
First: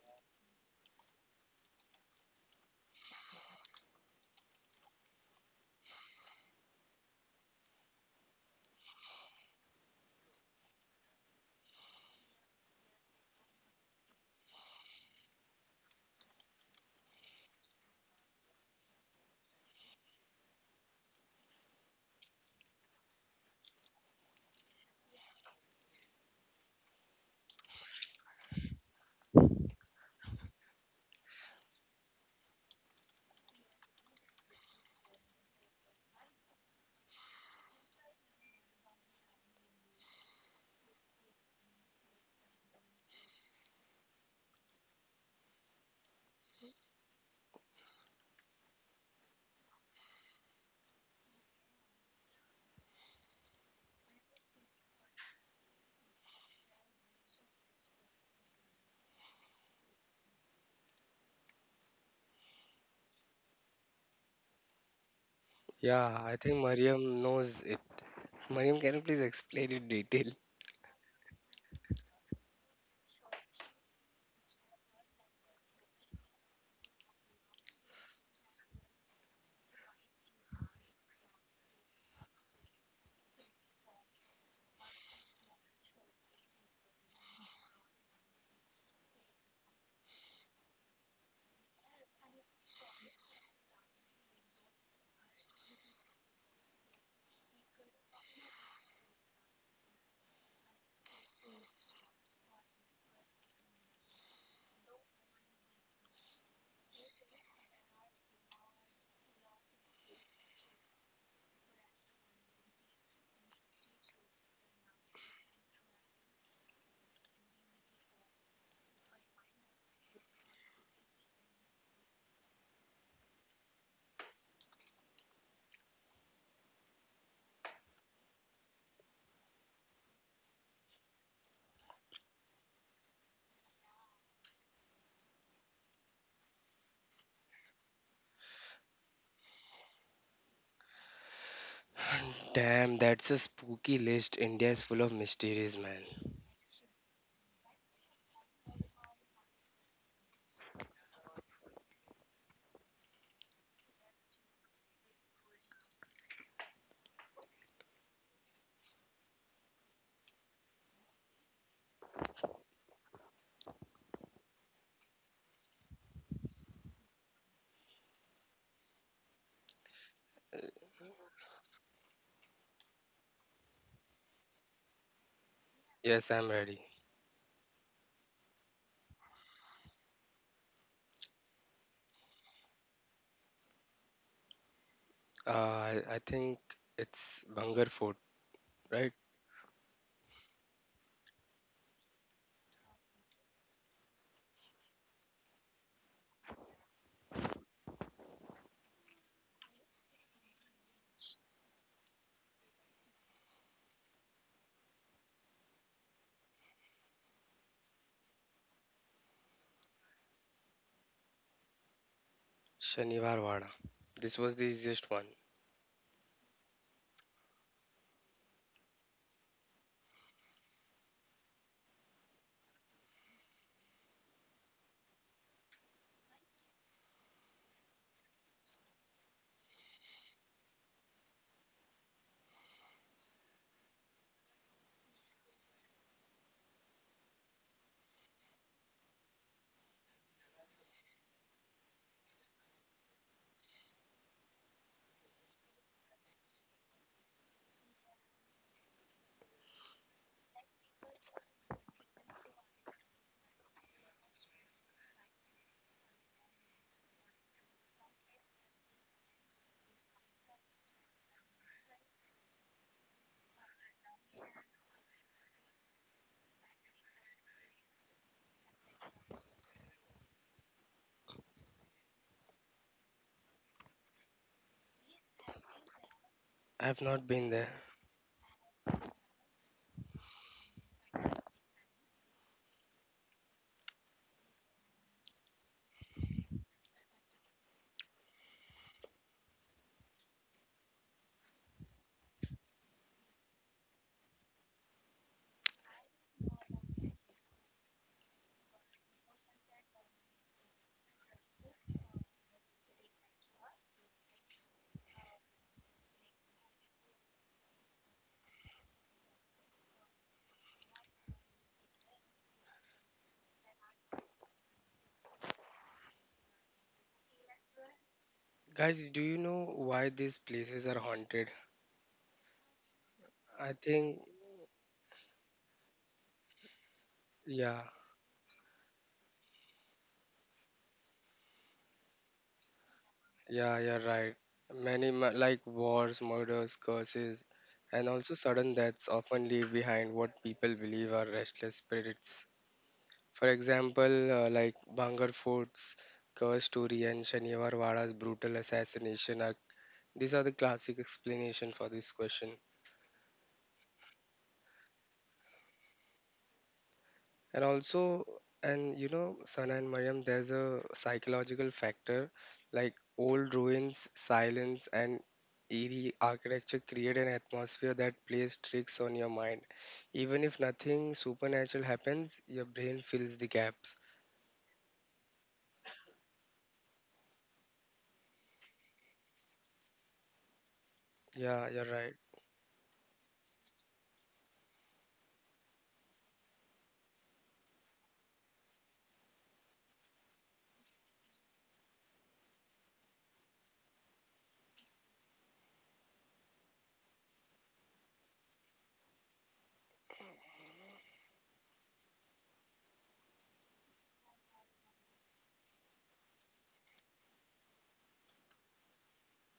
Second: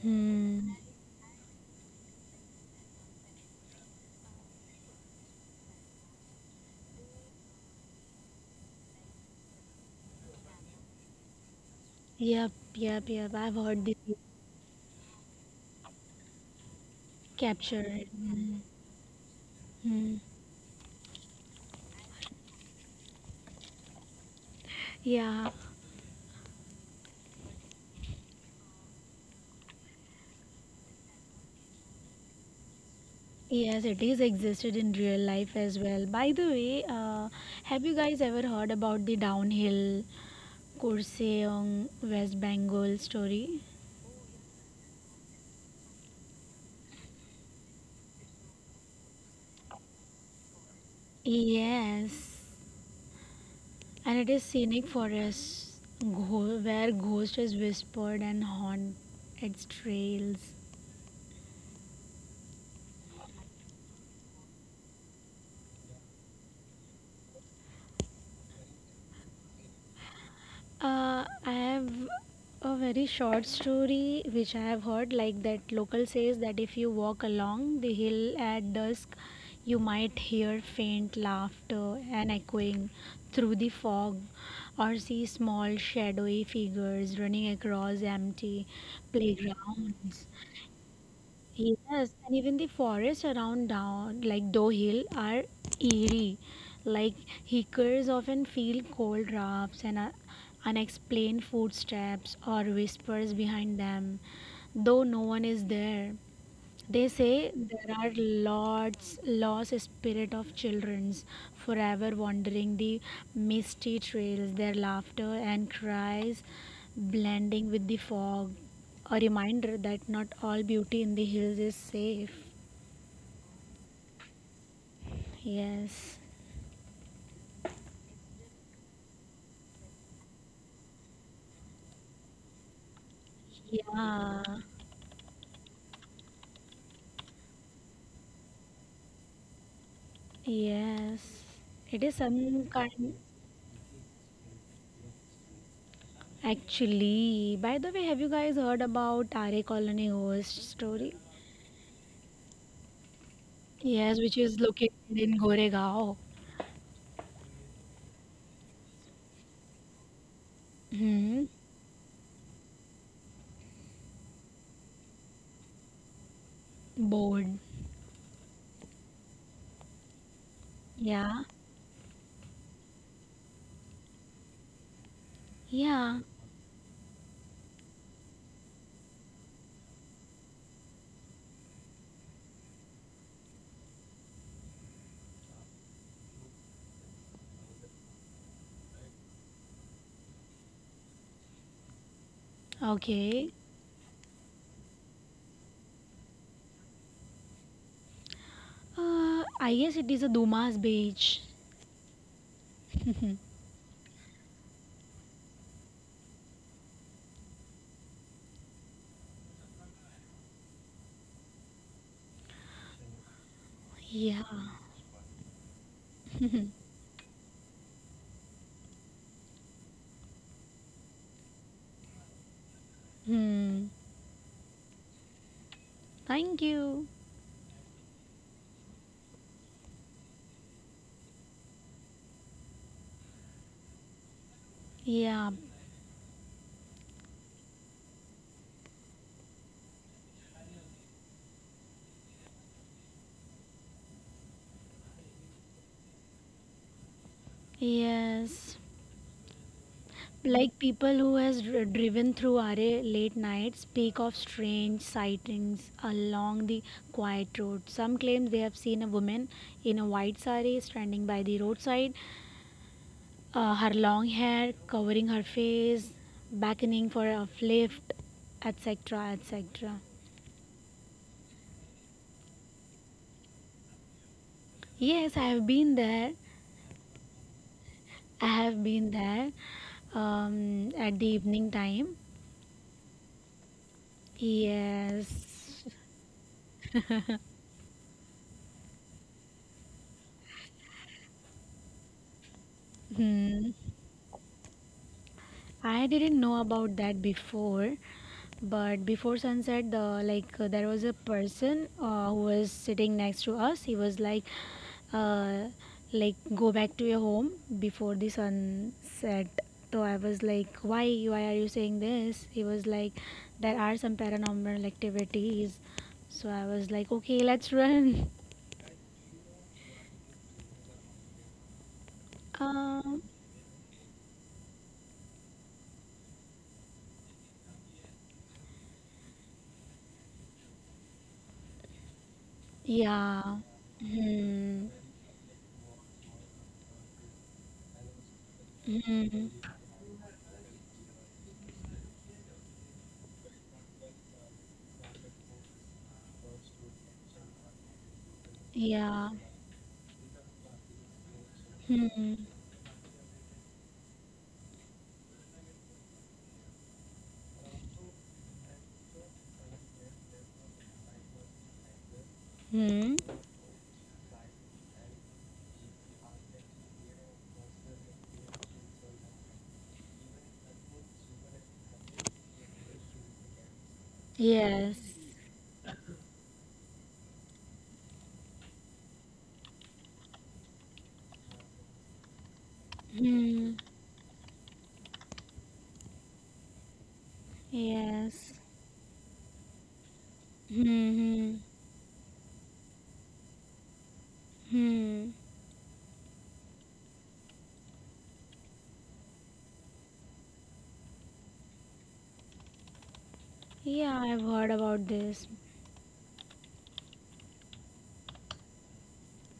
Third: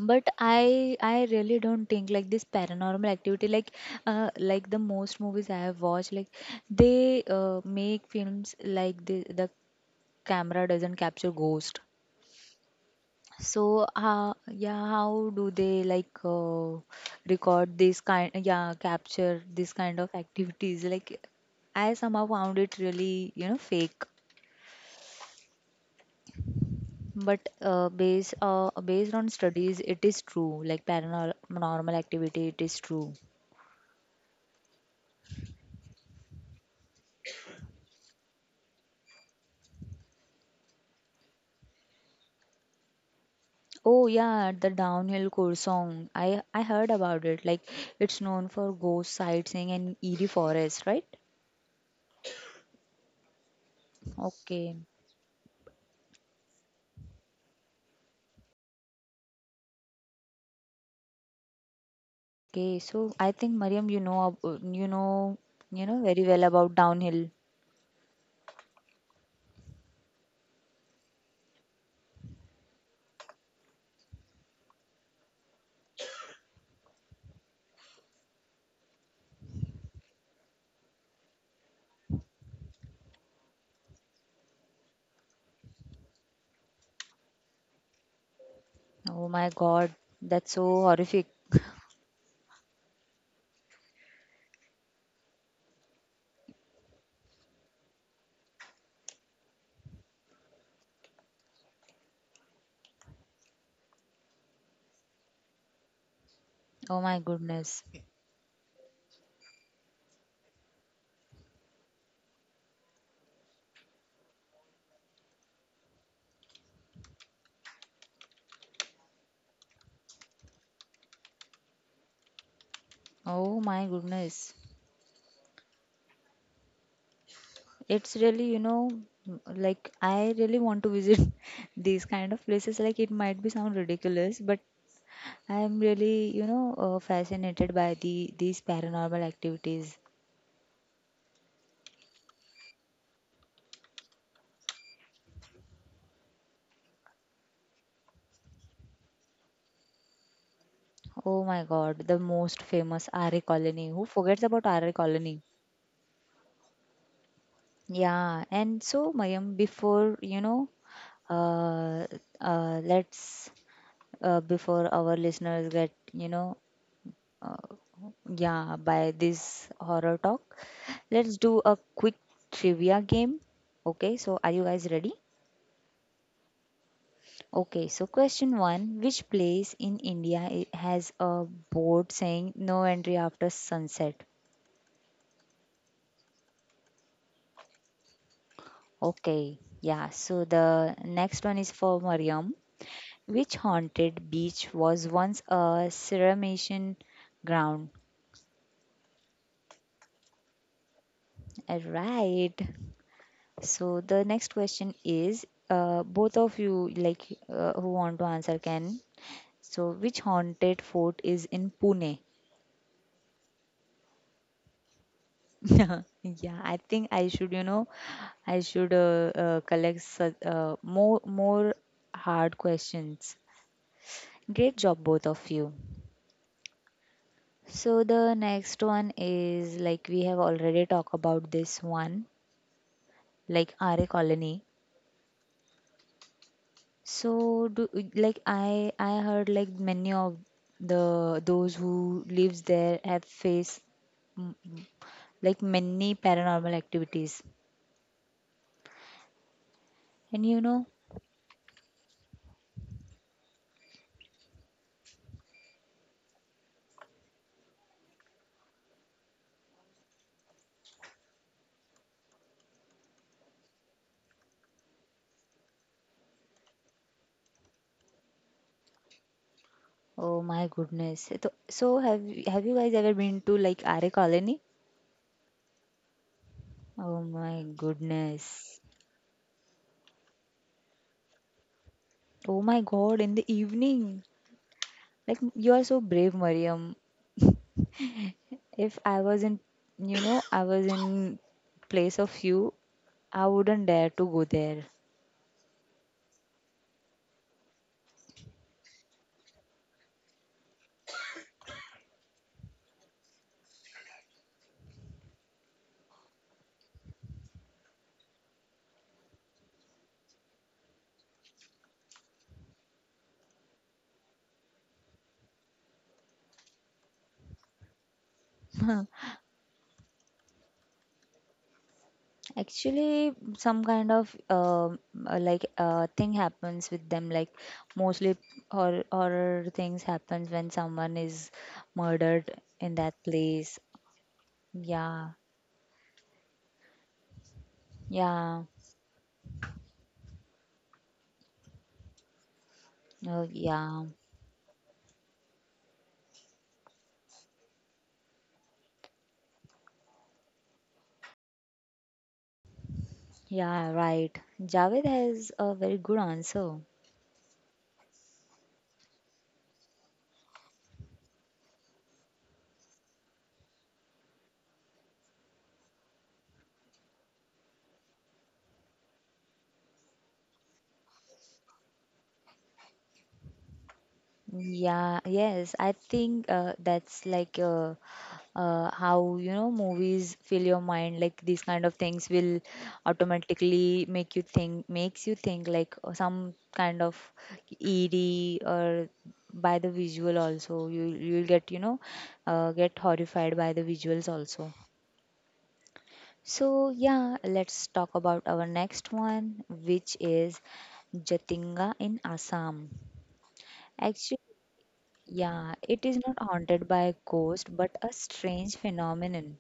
Speaker 1: But
Speaker 3: Hmm.
Speaker 1: I really don't think like this paranormal activity, like the most movies I have watched, like they make films like the camera doesn't capture ghost.
Speaker 3: Yep. Yep. Yep. I've
Speaker 1: So
Speaker 3: heard this.
Speaker 1: how, yeah, how do they like record
Speaker 3: Capture
Speaker 1: this
Speaker 3: it.
Speaker 1: kind,
Speaker 3: Hmm.
Speaker 1: yeah, capture this kind of
Speaker 3: Hmm.
Speaker 1: activities? Like I somehow found it really, you know, fake,
Speaker 3: Yeah.
Speaker 1: but based on studies, it is true, like paranormal activity, it is true.
Speaker 3: Yes, it is existed in real life as well. By the way, have you guys ever heard about the downhill Kurseong West Bengal story?
Speaker 1: Oh yeah, the downhill Korsong, I heard about it, like it's known for ghost sightseeing and eerie forest, right?
Speaker 3: Yes. And it is
Speaker 1: Okay.
Speaker 3: scenic forest where ghost is whispered and haunt its trails.
Speaker 1: Okay, so I think Mariam, you know, you know, you know
Speaker 2: Yeah,
Speaker 1: very
Speaker 2: I
Speaker 1: well
Speaker 2: think
Speaker 1: about
Speaker 2: Mariam
Speaker 1: downhill.
Speaker 2: knows it. Mariam, can you please explain in detail?
Speaker 3: I have a very short story which I have heard like that local says that if you walk along the hill at dusk, you might hear faint laughter and echoing through the fog or see small shadowy figures running across empty
Speaker 1: Oh my God,
Speaker 3: playgrounds.
Speaker 1: that's so horrific.
Speaker 3: Yes, and even the forests around down like Doe Hill are eerie. Like hikers often feel cold drafts and are unexplained footsteps or whispers behind them, though no one is there.
Speaker 1: Oh
Speaker 3: They
Speaker 1: my
Speaker 3: say
Speaker 1: goodness.
Speaker 3: there are lots lost spirit of childrens forever wandering the misty trails, their laughter and cries blending with the fog. A reminder that not all beauty in the hills is safe.
Speaker 1: Oh my goodness.
Speaker 3: Yes.
Speaker 1: It's really, you know, like I really want to visit these kind of places. Like it might be sound ridiculous,
Speaker 3: Yeah.
Speaker 1: but I'm really, you know, fascinated by the these paranormal activities.
Speaker 3: Yes. It is some
Speaker 2: Damn,
Speaker 3: kind.
Speaker 2: that's a spooky list. India is full of mysteries, man.
Speaker 3: Actually, by the way, have you guys heard about Tare Colony ghost story?
Speaker 1: Oh my God, the most famous RA colony. Who
Speaker 3: Yes, which
Speaker 1: forgets
Speaker 3: is
Speaker 1: about
Speaker 3: located
Speaker 1: RA
Speaker 3: in
Speaker 1: colony?
Speaker 3: Goregaon.
Speaker 1: Yeah, and so Mayam, before you know,
Speaker 3: Hmm.
Speaker 1: uh, let's before our listeners get, you know, uh,
Speaker 3: Board.
Speaker 1: yeah, by this horror talk, let's
Speaker 3: Yeah.
Speaker 1: do a quick trivia game. Okay, so are you guys ready?
Speaker 3: Yeah.
Speaker 2: Yes, I'm ready.
Speaker 1: Okay, so question one: which place in India has a board saying "No entry after sunset"?
Speaker 2: I think it's Bangar Fort, right?
Speaker 1: Okay, yeah. So the next one is for Mariam.
Speaker 3: Okay.
Speaker 1: Which haunted beach was once a cremation ground?
Speaker 3: I guess it is a Dumas beach.
Speaker 1: Right. So the next question is, both of you like, who want to answer can. So which haunted fort is in Pune?
Speaker 2: Shaniwar Wada. This
Speaker 3: Yeah.
Speaker 2: was the easiest one.
Speaker 1: Yeah, I think I should, you know, I should collect more hard questions.
Speaker 3: Hmm.
Speaker 1: Great job, both of you.
Speaker 3: Thank you.
Speaker 1: So the next one is like we have already talked about this one, like RA colony.
Speaker 3: Yeah.
Speaker 1: So do like I heard like many of the those who lives there have faced mm, mm, like many paranormal activities.
Speaker 3: Yes.
Speaker 1: And you
Speaker 3: Like
Speaker 1: know,
Speaker 3: people who has driven through RA late nights speak of strange sightings along the quiet road. Some claim they have seen a woman in a white sari standing by the roadside, her long hair covering her face, beckoning for a lift, etc., etc.
Speaker 1: oh my goodness. So, so have you guys ever been to like RA colony?
Speaker 3: Yes, I have been there.
Speaker 2: I have
Speaker 1: Oh
Speaker 2: not been
Speaker 1: my
Speaker 2: there.
Speaker 3: I
Speaker 1: goodness.
Speaker 3: have been there at the evening time.
Speaker 1: Oh my God, in the evening. Like you are
Speaker 3: Yes.
Speaker 1: so brave, Mariam. If I was in, you know, I was in place of you, I
Speaker 3: Hmm.
Speaker 1: wouldn't dare to go there.
Speaker 3: I didn't know about that before, but before sunset, the like there was a person who was sitting next to us. He was uh, like go back to your home before the sunset. So I was like, why are you saying this? He was like, there are some paranormal activities. So I was like, okay, let's run.
Speaker 2: Guys, do you know why these places are haunted?
Speaker 3: Um,
Speaker 1: Actually,
Speaker 2: I
Speaker 1: some kind
Speaker 2: think,
Speaker 1: of thing happens with them. Like
Speaker 2: yeah.
Speaker 1: mostly horror things happens when someone is murdered in that
Speaker 3: Yeah.
Speaker 2: Yeah,
Speaker 1: place.
Speaker 2: you're right.
Speaker 3: Hmm.
Speaker 2: Many
Speaker 1: Yeah,
Speaker 2: like wars, murders, curses, and also
Speaker 1: yeah,
Speaker 2: sudden deaths often
Speaker 3: Hmm.
Speaker 2: leave behind what people believe are restless spirits.
Speaker 1: oh,
Speaker 2: For
Speaker 1: yeah,
Speaker 2: example, like Bhangar Fort's curse story and Shaniwar Wada's brutal
Speaker 3: Yeah.
Speaker 2: assassination are, these are the classic explanation for this
Speaker 3: Hmm.
Speaker 2: question.
Speaker 1: yeah. Right. Javed has a very good answer.
Speaker 2: And also, and you know, Sana and Mariam, there's a psychological factor like
Speaker 3: Hmm.
Speaker 2: old ruins, silence, and eerie architecture create an atmosphere that plays tricks on your mind. Even if nothing supernatural happens, your brain fills the gaps.
Speaker 3: Yes.
Speaker 1: Yeah, yes, I think that's like how you know movies fill your mind. Like these
Speaker 2: Yeah,
Speaker 1: kind
Speaker 2: you're
Speaker 1: of
Speaker 2: right.
Speaker 1: things will
Speaker 3: Hmm.
Speaker 1: automatically make you makes you think like some kind of
Speaker 3: Yes.
Speaker 1: eerie or by the visual
Speaker 3: Hmm.
Speaker 1: also. You'll
Speaker 3: Hmm.
Speaker 1: get you know get horrified by the visuals also.
Speaker 3: Hmm.
Speaker 1: So yeah, let's talk about our next one, which is Jatinga in Assam.
Speaker 3: Yeah,
Speaker 1: Actually.
Speaker 3: I've heard about this.
Speaker 1: Yeah, it is not haunted by a ghost, but a strange phenomenon.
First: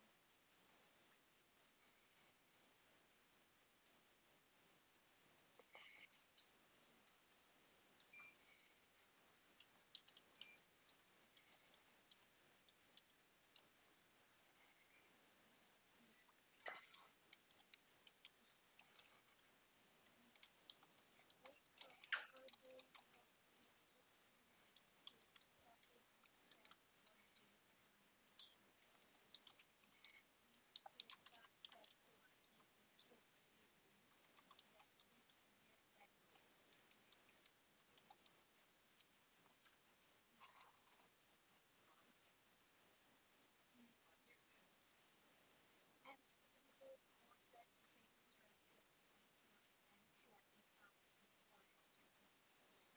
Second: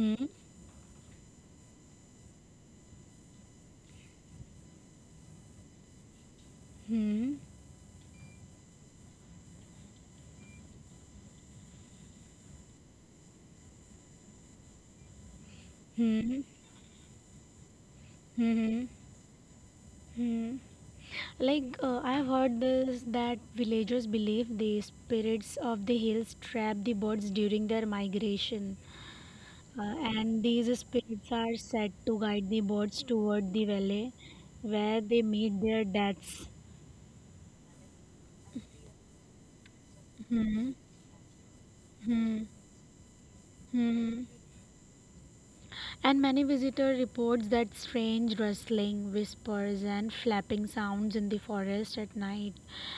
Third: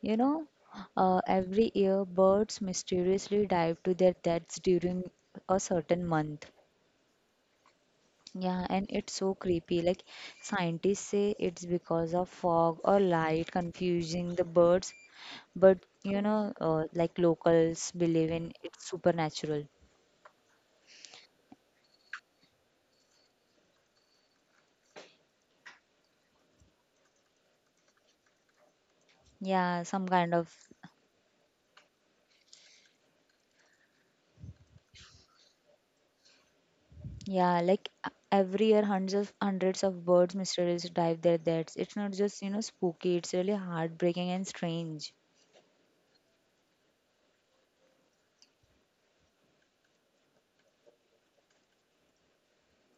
Speaker 1: You know, every year birds mysteriously dive to their deaths during a certain month.
Speaker 3: Hmm.
Speaker 1: Yeah, and it's so creepy. Like scientists say it's because of fog or light confusing the birds, but you
Speaker 3: Hmm.
Speaker 1: know, like locals believe in
Speaker 3: Hmm.
Speaker 1: it's supernatural.
Speaker 3: Hmm. Like I've heard this that villagers believe the spirits of the hills trap the birds during their migration,
Speaker 1: Yeah,
Speaker 3: uh,
Speaker 1: some kind
Speaker 3: and
Speaker 1: of.
Speaker 3: these spirits are said to guide the birds toward the valley, where they meet their deaths.
Speaker 1: Yeah, like every year hundreds of birds
Speaker 3: Hmm.
Speaker 1: mysteriously dive their deaths. It's not
Speaker 3: Hmm.
Speaker 1: just,
Speaker 3: Hmm.
Speaker 1: you know, spooky, it's really
Speaker 3: Hmm.
Speaker 1: heartbreaking and strange.
Speaker 3: And many visitor reports that strange rustling, whispers and flapping sounds in the forest at night.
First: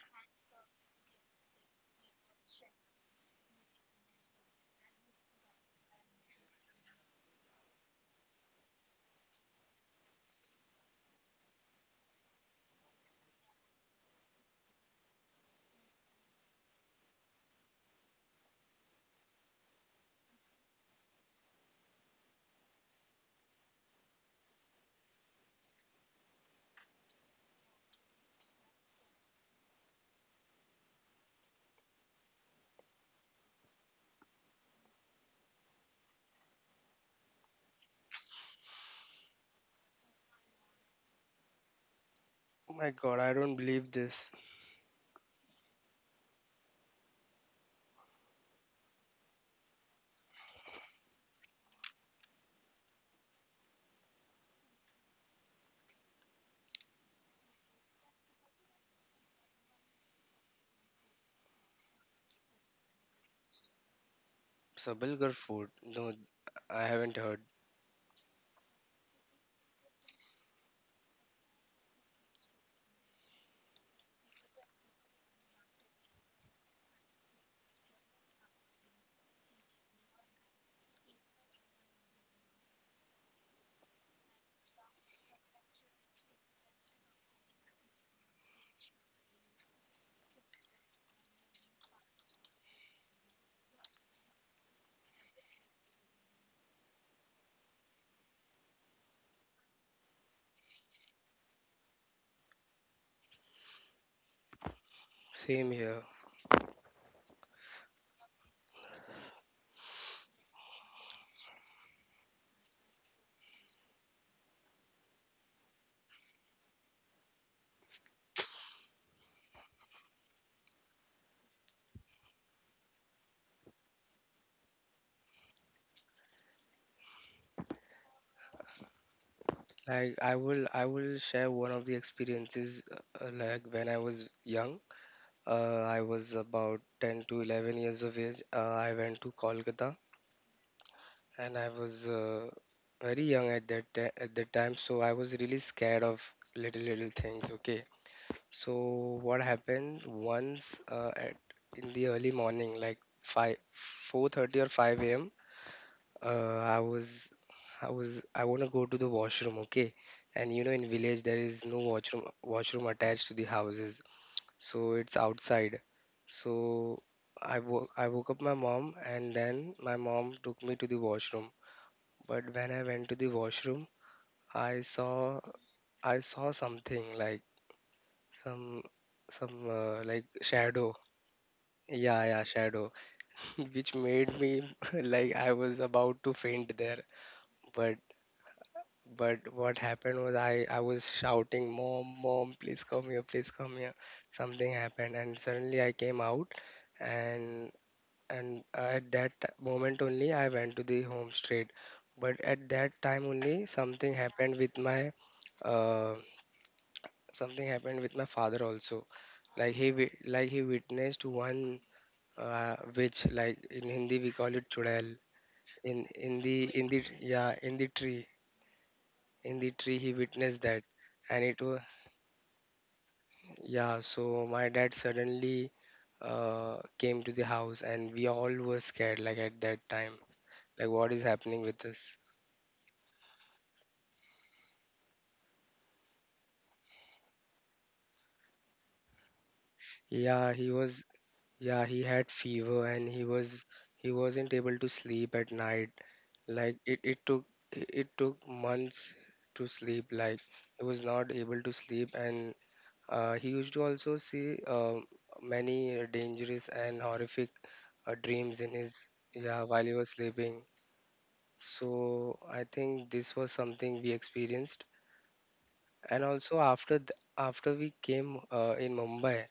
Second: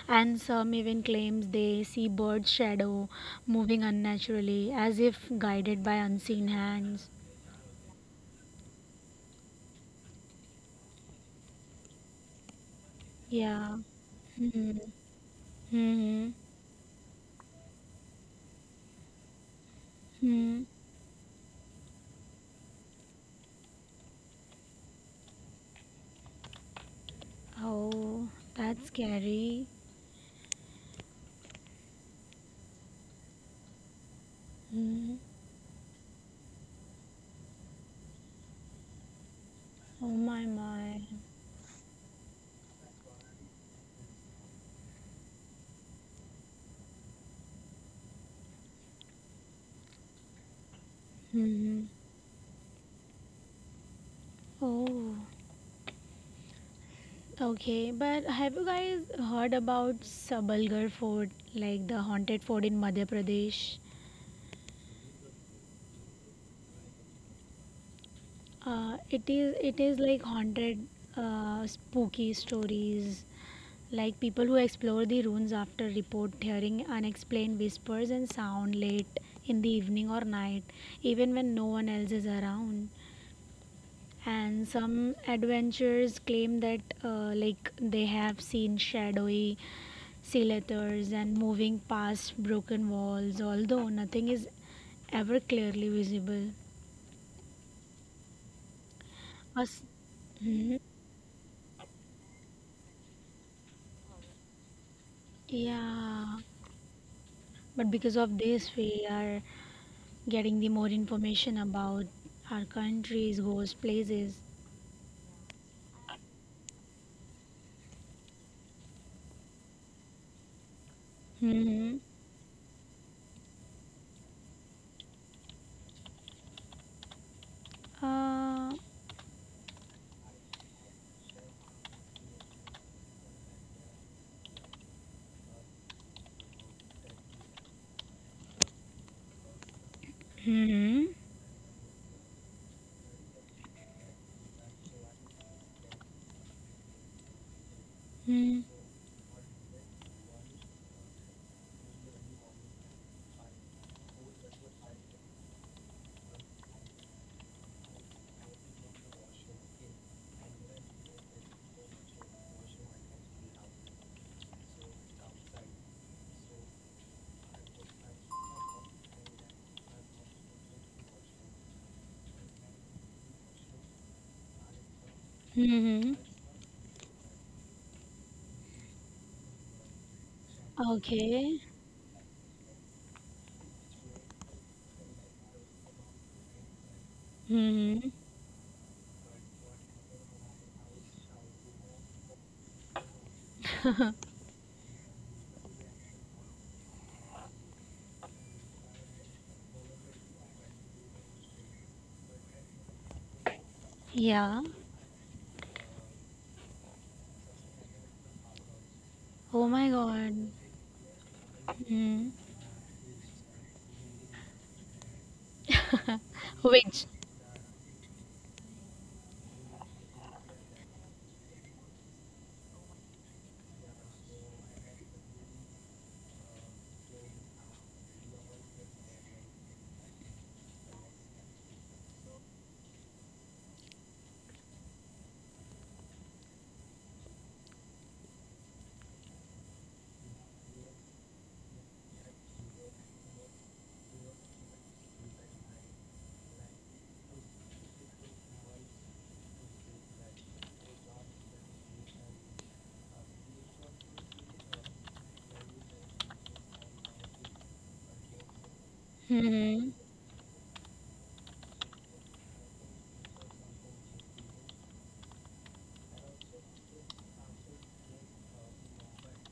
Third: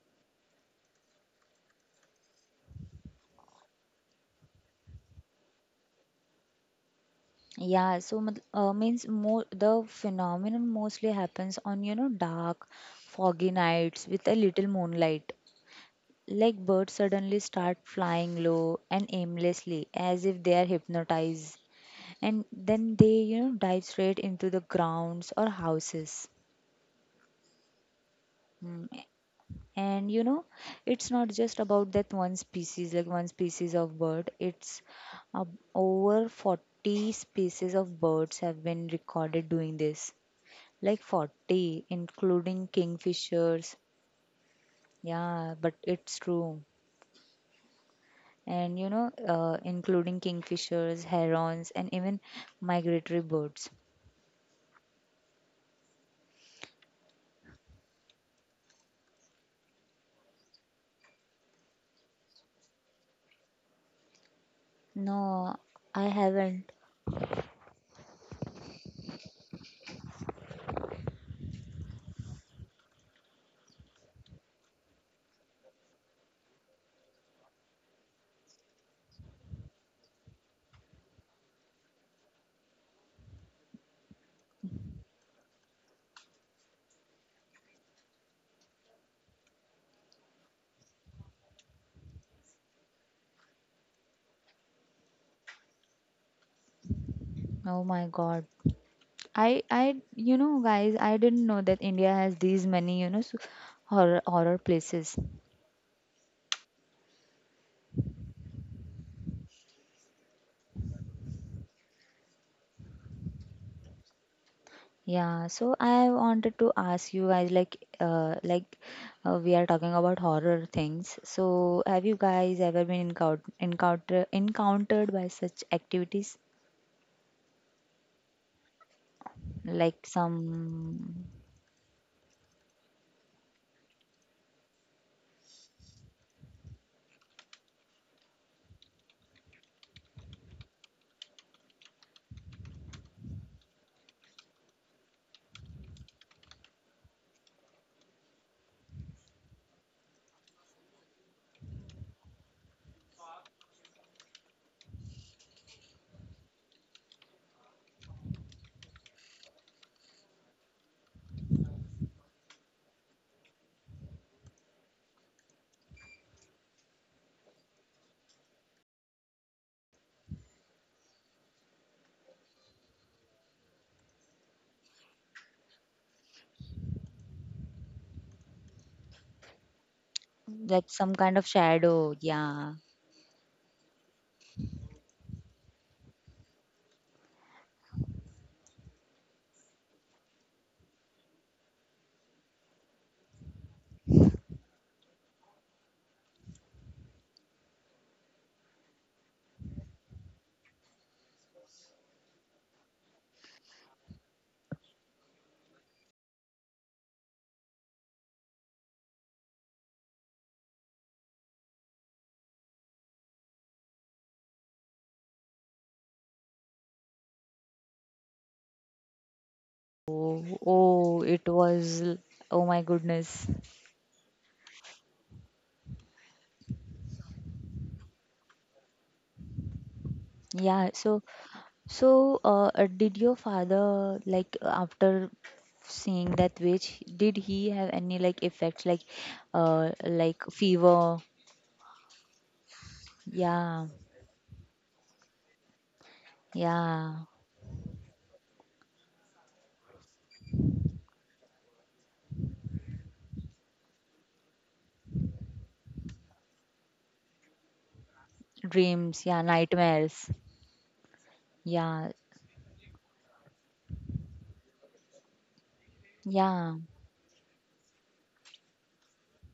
Speaker 3: And some even claims they see bird shadow moving unnaturally as if guided by unseen hands.
Speaker 1: Yeah, so means more the phenomenon mostly happens on, you know, dark, foggy
Speaker 3: Yeah.
Speaker 1: nights with a little
Speaker 3: Hmm.
Speaker 1: moonlight.
Speaker 3: Hmm.
Speaker 1: Like birds suddenly start flying low and aimlessly as if they
Speaker 3: Hmm.
Speaker 1: are hypnotized. And then they, you know, dive straight into the grounds or houses.
Speaker 3: Oh, that's
Speaker 1: Hmm,
Speaker 3: scary.
Speaker 1: and you know it's not just about that one species, like one species of bird. It's
Speaker 3: Hmm.
Speaker 1: uh, over 40 species of birds have been recorded doing
Speaker 3: Oh
Speaker 1: this,
Speaker 3: my my.
Speaker 1: like 40 including
Speaker 2: Oh my god, I don't
Speaker 1: kingfishers.
Speaker 2: believe this.
Speaker 1: Yeah, but it's true. And you know, including kingfishers, herons
Speaker 3: Hmm.
Speaker 1: and even migratory birds.
Speaker 3: Oh. Okay, but have you guys heard about Sabalgarh Fort, like the haunted fort in Madhya Pradesh?
Speaker 2: Sabalgar
Speaker 1: No,
Speaker 2: food?
Speaker 1: I
Speaker 2: No,
Speaker 1: haven't.
Speaker 2: I haven't heard.
Speaker 3: It is like haunted, spooky stories, like people who explore the ruins after report hearing unexplained whispers and sound late in the evening or night, even when no one else is around. And some adventurers claim that like they have seen shadowy sea letters and moving past broken walls although nothing is ever clearly visible.
Speaker 1: Oh my god, I
Speaker 3: Us-
Speaker 1: I you know
Speaker 3: Mhm.
Speaker 1: guys, I didn't know that India has these many, you know, so horror places.
Speaker 2: Same here.
Speaker 3: Yeah, but because of this we are getting the more information about our countries ghost places.
Speaker 1: Yeah, so I wanted to ask you guys like we are talking about horror things. So
Speaker 3: Hmm.
Speaker 1: have you guys ever been encountered by such activities
Speaker 3: uh,
Speaker 1: like
Speaker 2: Like, I will
Speaker 1: some,
Speaker 2: share one of the experiences, like when I was young. I was about 10 to 11 years of age. I went to Kolkata
Speaker 3: hmm.
Speaker 2: and I was very young at at that time, so I was really scared of little little things. Okay,
Speaker 3: Hmm.
Speaker 2: so what happened once, at in the early morning, like five, 4:30 or 5 a.m. Uh, I was I want to go to the washroom. Okay, and you know, in village there is no washroom attached to the houses, so it's outside. So I woke up my mom and then my mom took me to the washroom. But when I went to the washroom, I saw
Speaker 3: Hmm.
Speaker 2: I saw something like some some like
Speaker 1: like
Speaker 2: shadow.
Speaker 1: some kind of
Speaker 3: Okay.
Speaker 1: shadow?
Speaker 2: Yeah, yeah,
Speaker 1: Yeah.
Speaker 2: shadow, which made me like I was about to faint there. But
Speaker 3: Hmm.
Speaker 2: but what happened was, I was shouting, "Mom, mom, please come here, please come here." Something happened and suddenly I came out, and moment only I went to the home straight. But at that time only, something
Speaker 3: Yeah.
Speaker 2: happened with my, uh, something happened with my father also,
Speaker 3: Oh
Speaker 2: like
Speaker 3: my god.
Speaker 2: like he witnessed one,
Speaker 3: Hmm.
Speaker 2: which like in Hindi we call it chudail, in
Speaker 3: Which?
Speaker 2: the yeah, in the tree. In the tree he
Speaker 1: Oh,
Speaker 2: witnessed that, and it was,
Speaker 1: oh my goodness.
Speaker 2: yeah, so my dad suddenly came to the house and we all were scared. Like at that time,
Speaker 1: Yeah,
Speaker 2: like, what
Speaker 1: so.
Speaker 2: is happening with us?
Speaker 1: So, did your father, like, after seeing that witch, did he have any, like, effects, like
Speaker 2: yeah he was
Speaker 1: fever?
Speaker 2: Yeah, he had fever and he was,
Speaker 1: Yeah,
Speaker 2: he wasn't able to sleep at night. Like it
Speaker 1: yeah,
Speaker 2: took, it took months to sleep. Like he was not able to sleep, and he used to also see, um, many dangerous and horrific dreams in his,
Speaker 1: dreams, yeah,
Speaker 2: yeah,
Speaker 3: Hmm.
Speaker 2: while he was
Speaker 1: nightmares.
Speaker 2: sleeping. So
Speaker 1: Yeah,
Speaker 2: I think this was something we experienced. And also
Speaker 1: yeah.
Speaker 2: after th after we came in Mumbai,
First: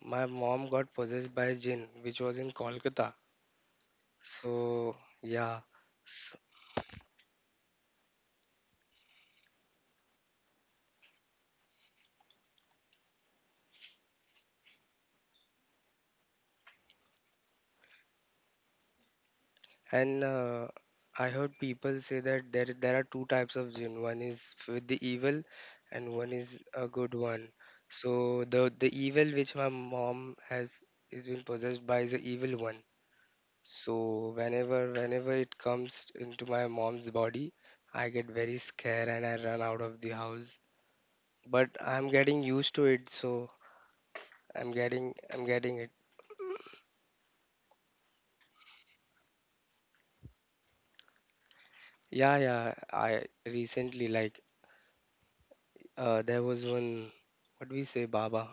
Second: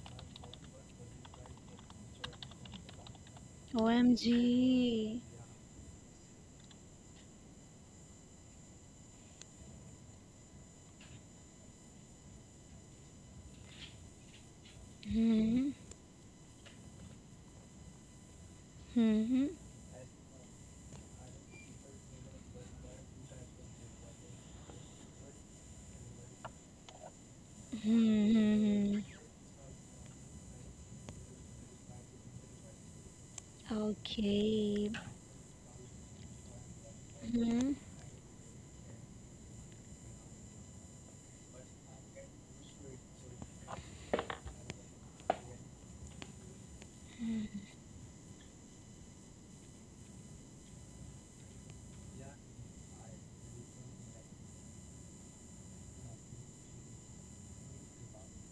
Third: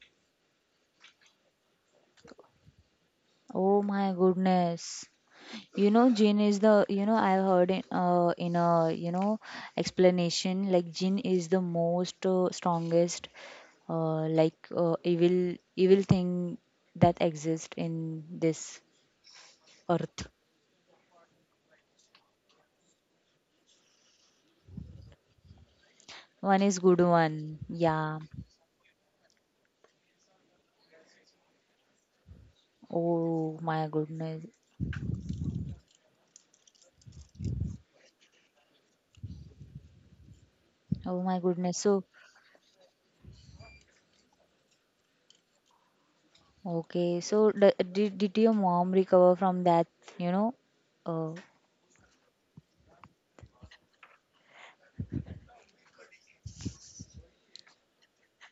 Speaker 2: my mom got possessed by a jinn, which was in Kolkata.
Speaker 1: Oh my
Speaker 2: So
Speaker 1: goodness.
Speaker 3: OMG.
Speaker 2: yeah.
Speaker 1: You know,
Speaker 2: S,
Speaker 1: gin is the, you know, I've heard in a, you know, explanation like gin is the most strongest, evil,
Speaker 3: Hmm.
Speaker 1: evil thing that exists in this
Speaker 3: Hmm.
Speaker 2: and
Speaker 1: earth.
Speaker 2: I heard people say that there are two types of jinn. One is with the evil, and one is
Speaker 1: One is
Speaker 2: a
Speaker 1: good
Speaker 2: good one.
Speaker 1: one. Yeah.
Speaker 2: So the
Speaker 3: Hmm.
Speaker 2: evil which my mom has is been possessed by is the evil one.
Speaker 1: Oh my
Speaker 2: So
Speaker 1: goodness.
Speaker 2: whenever
Speaker 3: Okay.
Speaker 2: whenever it comes into my mom's body,
Speaker 3: Hmm.
Speaker 2: I get very scared and I run out of the house.
Speaker 1: Oh my
Speaker 2: But
Speaker 1: goodness. So,
Speaker 2: I'm getting used to it, so I'm getting it.
Speaker 1: okay. So, did your mom recover from that, you know? Uh,
Speaker 2: Yeah, yeah. I recently like. There was one, what we say, Baba.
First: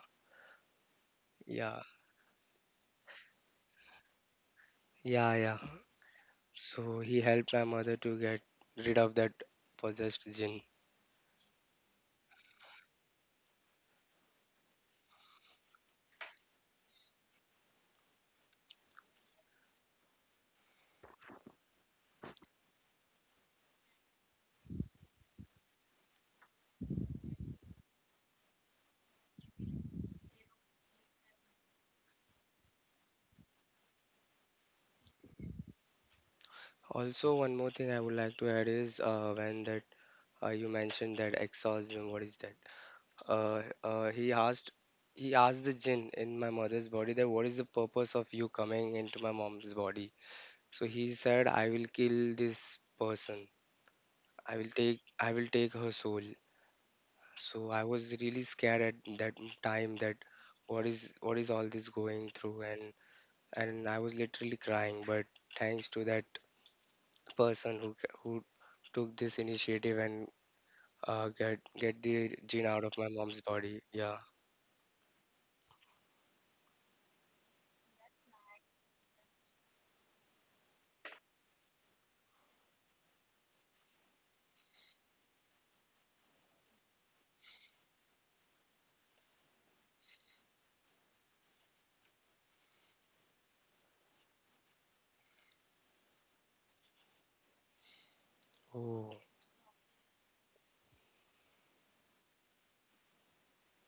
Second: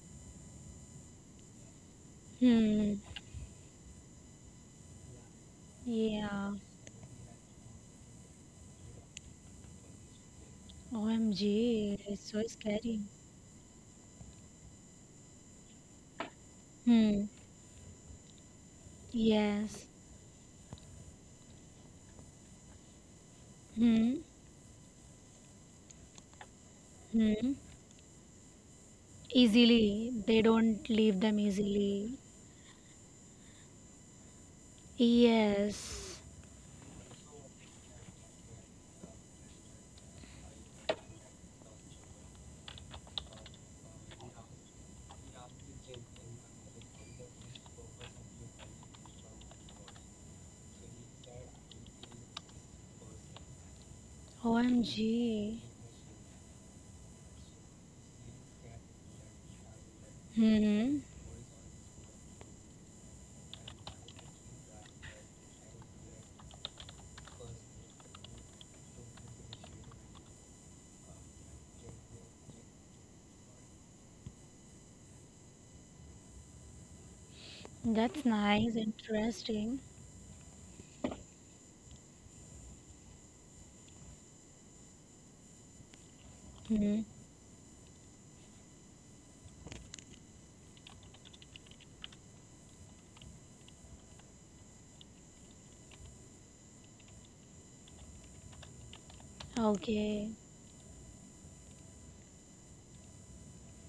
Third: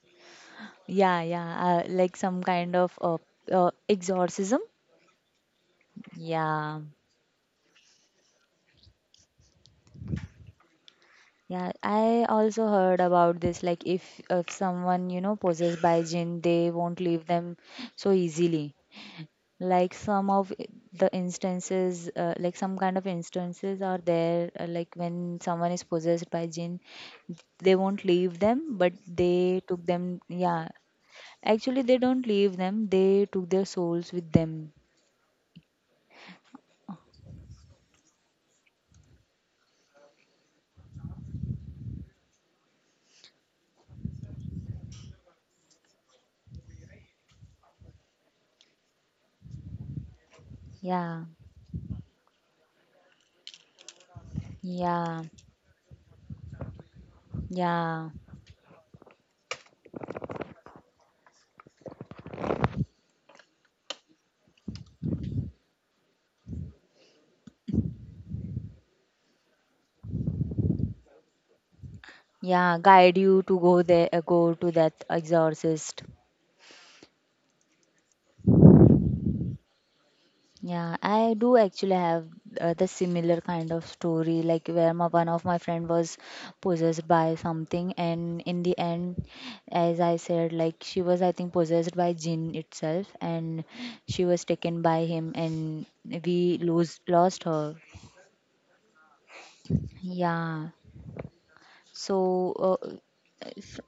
Speaker 1: yeah, yeah.
Speaker 2: Yeah,
Speaker 1: Like some kind
Speaker 3: Hmm.
Speaker 1: of exorcism?
Speaker 2: yeah, yeah.
Speaker 3: Yeah.
Speaker 1: Yeah.
Speaker 2: So he helped my mother to get rid of that possessed jinn.
Speaker 1: Yeah,
Speaker 3: OMG.
Speaker 1: I
Speaker 3: It's so
Speaker 1: also
Speaker 3: scary.
Speaker 1: heard about this. Like, if someone you know possessed by jinn, they won't
Speaker 3: Hmm.
Speaker 1: leave them so easily.
Speaker 3: Yes.
Speaker 1: Like some of the instances, like some kind of instances are
Speaker 3: Hmm.
Speaker 1: there. Like when someone is possessed by jinn,
Speaker 3: Hmm.
Speaker 1: they won't leave them, but they took them.
Speaker 3: Easily. They
Speaker 1: Yeah,
Speaker 3: don't leave them
Speaker 1: actually, they
Speaker 3: easily.
Speaker 1: don't leave them. They took their souls with them.
Speaker 3: Yes.
Speaker 2: Also, one more thing I would like to add is, when that you mentioned that exorcism, what is that? Uh, uh, he asked, he asked the jinn in my mother's body that what is the purpose of you coming into my mom's body? So he
Speaker 1: Yeah,
Speaker 2: said, I will kill this person.
Speaker 1: yeah,
Speaker 2: I will
Speaker 3: OMG.
Speaker 2: take her soul. So I
Speaker 1: yeah,
Speaker 2: was really scared at that time that
Speaker 3: Hmm.
Speaker 2: what is all this going through, and I was literally crying. But thanks to that person who who took this initiative and get the gene
Speaker 1: yeah.
Speaker 2: out of my
Speaker 1: Guide
Speaker 2: mom's
Speaker 1: you to
Speaker 2: body.
Speaker 1: go there,
Speaker 2: Yeah.
Speaker 1: go to that exorcist.
Speaker 3: That's nice. Interesting.
Speaker 1: Yeah, I do actually have the similar kind of story, like where my one of my friend was
Speaker 3: Hmm.
Speaker 1: possessed by something, and in the end, as I said, like she was I think possessed by jinn itself, and she was taken by him, and we lose lost her.
Speaker 2: Oh.
Speaker 3: Okay.
Speaker 1: Yeah. So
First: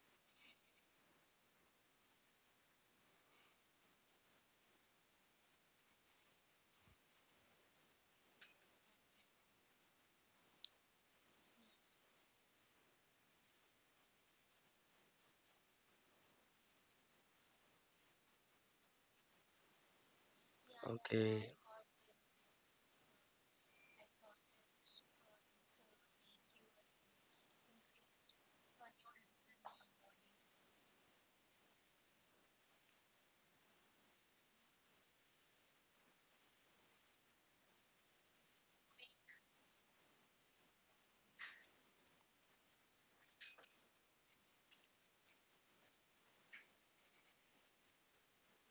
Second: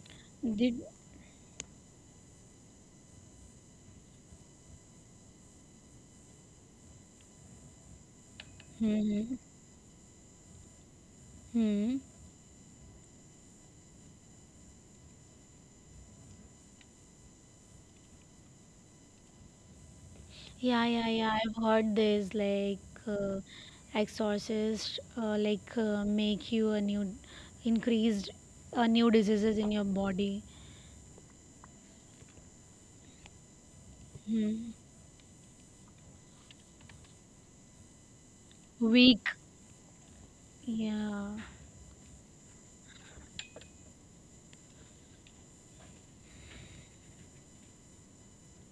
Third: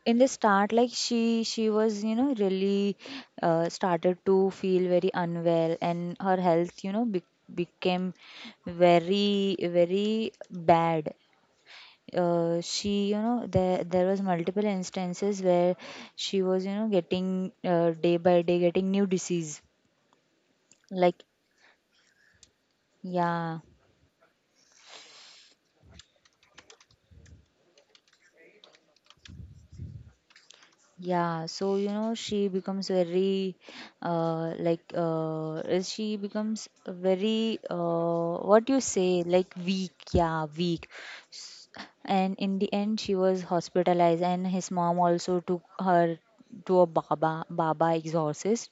Speaker 1: in the start
Speaker 3: Did.
Speaker 1: like she was you know really started to feel very unwell and her health you know became
Speaker 3: Hmm.
Speaker 1: very bad.
Speaker 3: Hmm.
Speaker 1: She you know there was multiple instances where she was you know getting day by day getting new disease
Speaker 3: Yeah, yeah,
Speaker 1: like.
Speaker 3: yeah.
Speaker 2: Okay.
Speaker 3: I've heard this, like uh,
Speaker 1: Yeah.
Speaker 3: exorcist like make you a new increased new diseases in your body.
Speaker 1: Yeah, so you know, she becomes very,
Speaker 3: Hmm.
Speaker 1: she becomes very, what do you say,
Speaker 3: Weak.
Speaker 1: like weak, yeah, weak.
Speaker 3: Yeah.
Speaker 1: And in the end she was hospitalized and his mom also took her to a baba exorcist.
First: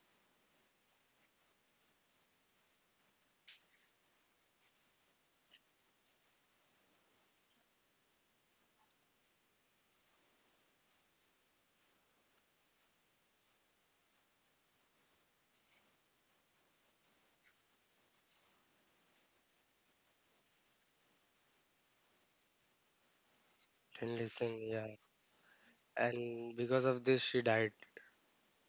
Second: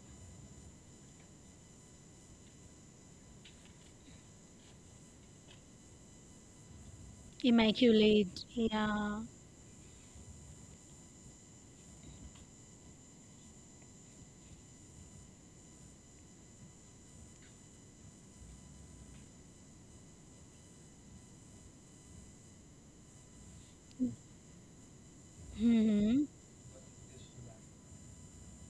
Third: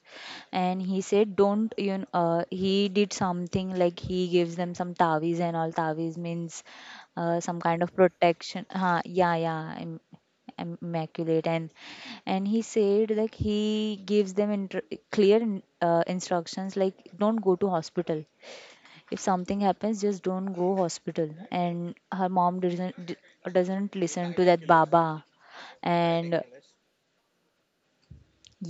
Speaker 1: And he said don't you know he did something like he gives them some taviz and all. Taviz means some kind of
Speaker 3: Immaculate.
Speaker 1: protection, huh,
Speaker 3: Yeah.
Speaker 1: yeah yeah immaculate. And he said like he gives them clear instructions like don't go to hospital, if something happens just don't go hospital. And her mom doesn't
Speaker 2: Didn't
Speaker 1: listen to
Speaker 2: listen.
Speaker 1: that
Speaker 2: Yeah.
Speaker 1: baba.
Speaker 3: Hmm.
Speaker 1: And
Speaker 2: And because of this, she died.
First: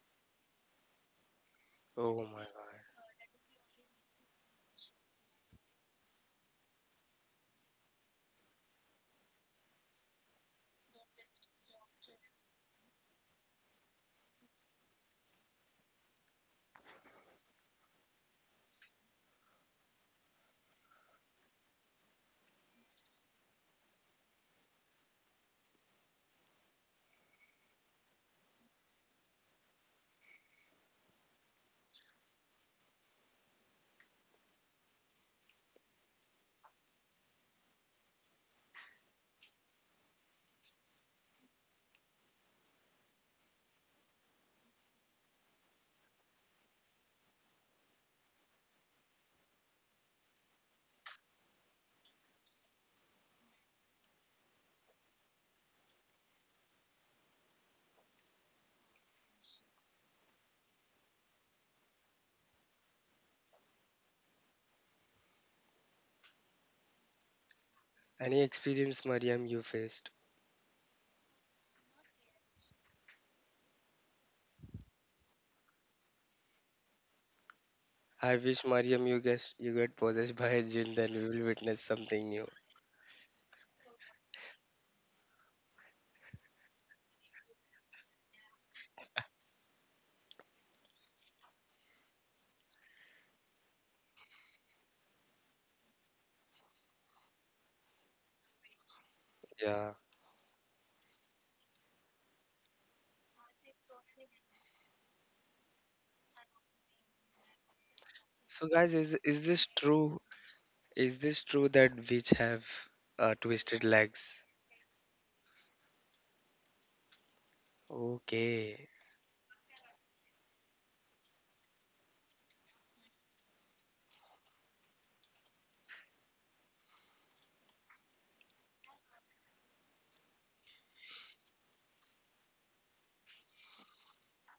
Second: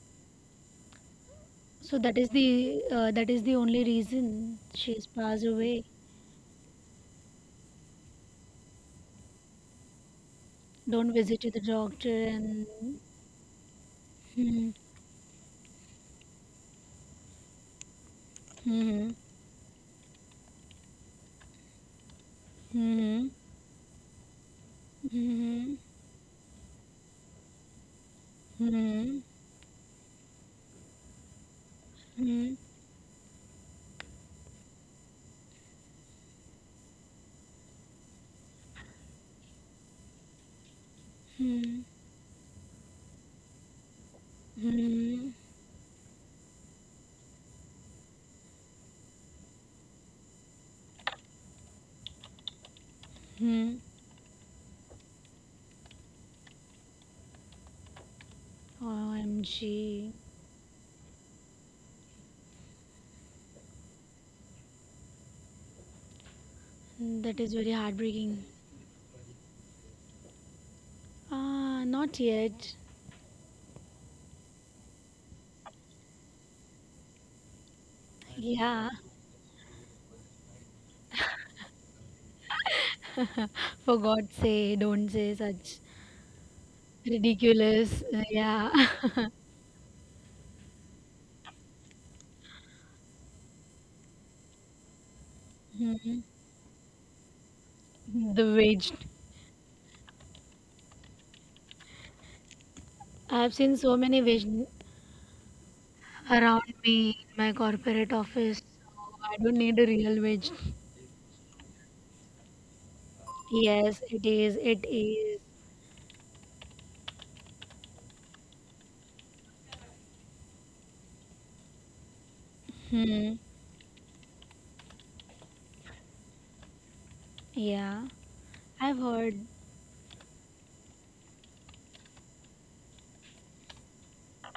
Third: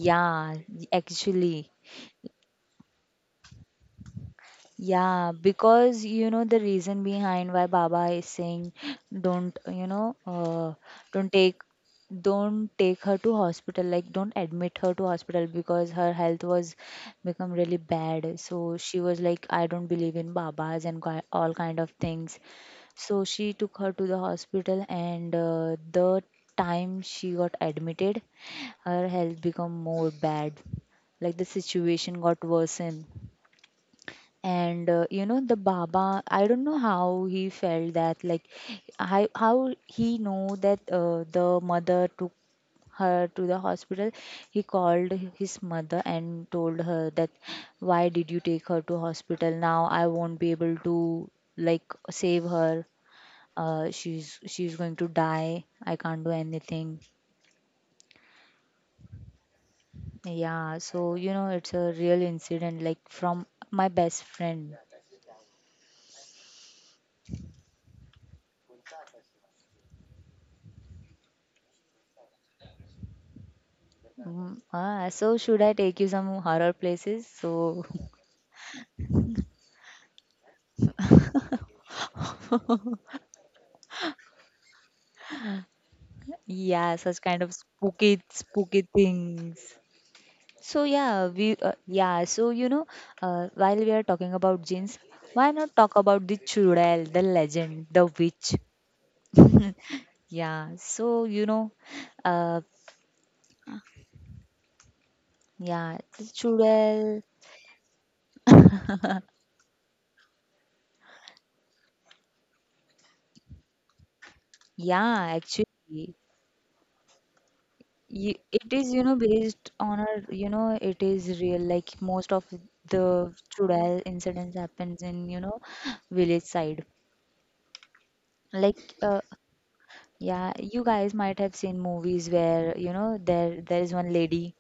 Speaker 1: yeah actually.
Speaker 3: So
Speaker 2: Oh my God.
Speaker 3: that is the only reason she's
Speaker 1: Yeah,
Speaker 3: passed away.
Speaker 1: because you know the reason behind why Baba is saying don't, you know,
Speaker 3: Don't
Speaker 1: don't
Speaker 3: visit to the
Speaker 1: take
Speaker 3: doctor and
Speaker 1: don't take her to hospital like don't
Speaker 3: hmm.
Speaker 1: admit her to hospital, because her health was become really bad. So she
Speaker 3: Hmm.
Speaker 1: was like I don't believe in babas and all kind of things. So
Speaker 3: Hmm.
Speaker 1: she took her to the hospital and
Speaker 3: Hmm.
Speaker 1: the time she got admitted her
Speaker 3: Hmm.
Speaker 1: health become more bad, like the situation got
Speaker 3: Hmm.
Speaker 1: worsened. And you know the baba, I don't know how he felt that like how he know that the
Speaker 3: Hmm.
Speaker 1: mother took her to the hospital. He called
Speaker 3: Hmm.
Speaker 1: his mother and told her that why did you take her to hospital? Now I won't be able to like save her.
Speaker 3: Hmm.
Speaker 1: She's going to die, I can't do anything.
Speaker 3: OMG.
Speaker 1: Yeah, so you know it's a real incident, like from my best friend.
Speaker 3: That is very heartbreaking.
Speaker 2: Any experience, Mariam, you faced?
Speaker 3: Ah, not yet.
Speaker 1: Mm, ah, so should I take you some horror places? So.
Speaker 2: I wish,
Speaker 3: Yeah.
Speaker 2: Mariam, you guess you get possessed by a jinn, then we will witness something new.
Speaker 3: For God's sake, don't say such
Speaker 1: Yeah, such kind of
Speaker 3: ridiculous.
Speaker 1: spooky,
Speaker 3: Yeah.
Speaker 1: spooky things. So yeah, we yeah. So you know, while we are talking about jinns, why not talk
Speaker 3: Hmm.
Speaker 1: about the Chudail, the legend, the
Speaker 3: The
Speaker 1: witch?
Speaker 3: wage.
Speaker 2: Yeah.
Speaker 1: Yeah. So you know, uh,
Speaker 3: I've seen so many wage
Speaker 1: yeah, the
Speaker 3: around me
Speaker 1: Chudail.
Speaker 3: in my corporate office.
Speaker 2: So, guys,
Speaker 3: So I
Speaker 2: is
Speaker 3: don't
Speaker 2: this
Speaker 3: need a
Speaker 2: true?
Speaker 3: real wage.
Speaker 2: Is this true that witch have twisted
Speaker 3: Yes, it
Speaker 2: legs?
Speaker 3: is. It
Speaker 1: Yeah,
Speaker 3: is.
Speaker 1: actually. It
Speaker 2: Okay,
Speaker 1: is, you know, based on a, you know, it is real. Like most of the
Speaker 3: Hmm.
Speaker 1: Chudal incidents happens in, you know, village side.
Speaker 3: Yeah.
Speaker 1: Like,
Speaker 3: I've heard.
Speaker 1: yeah, you guys might have seen movies where, you know, there is one lady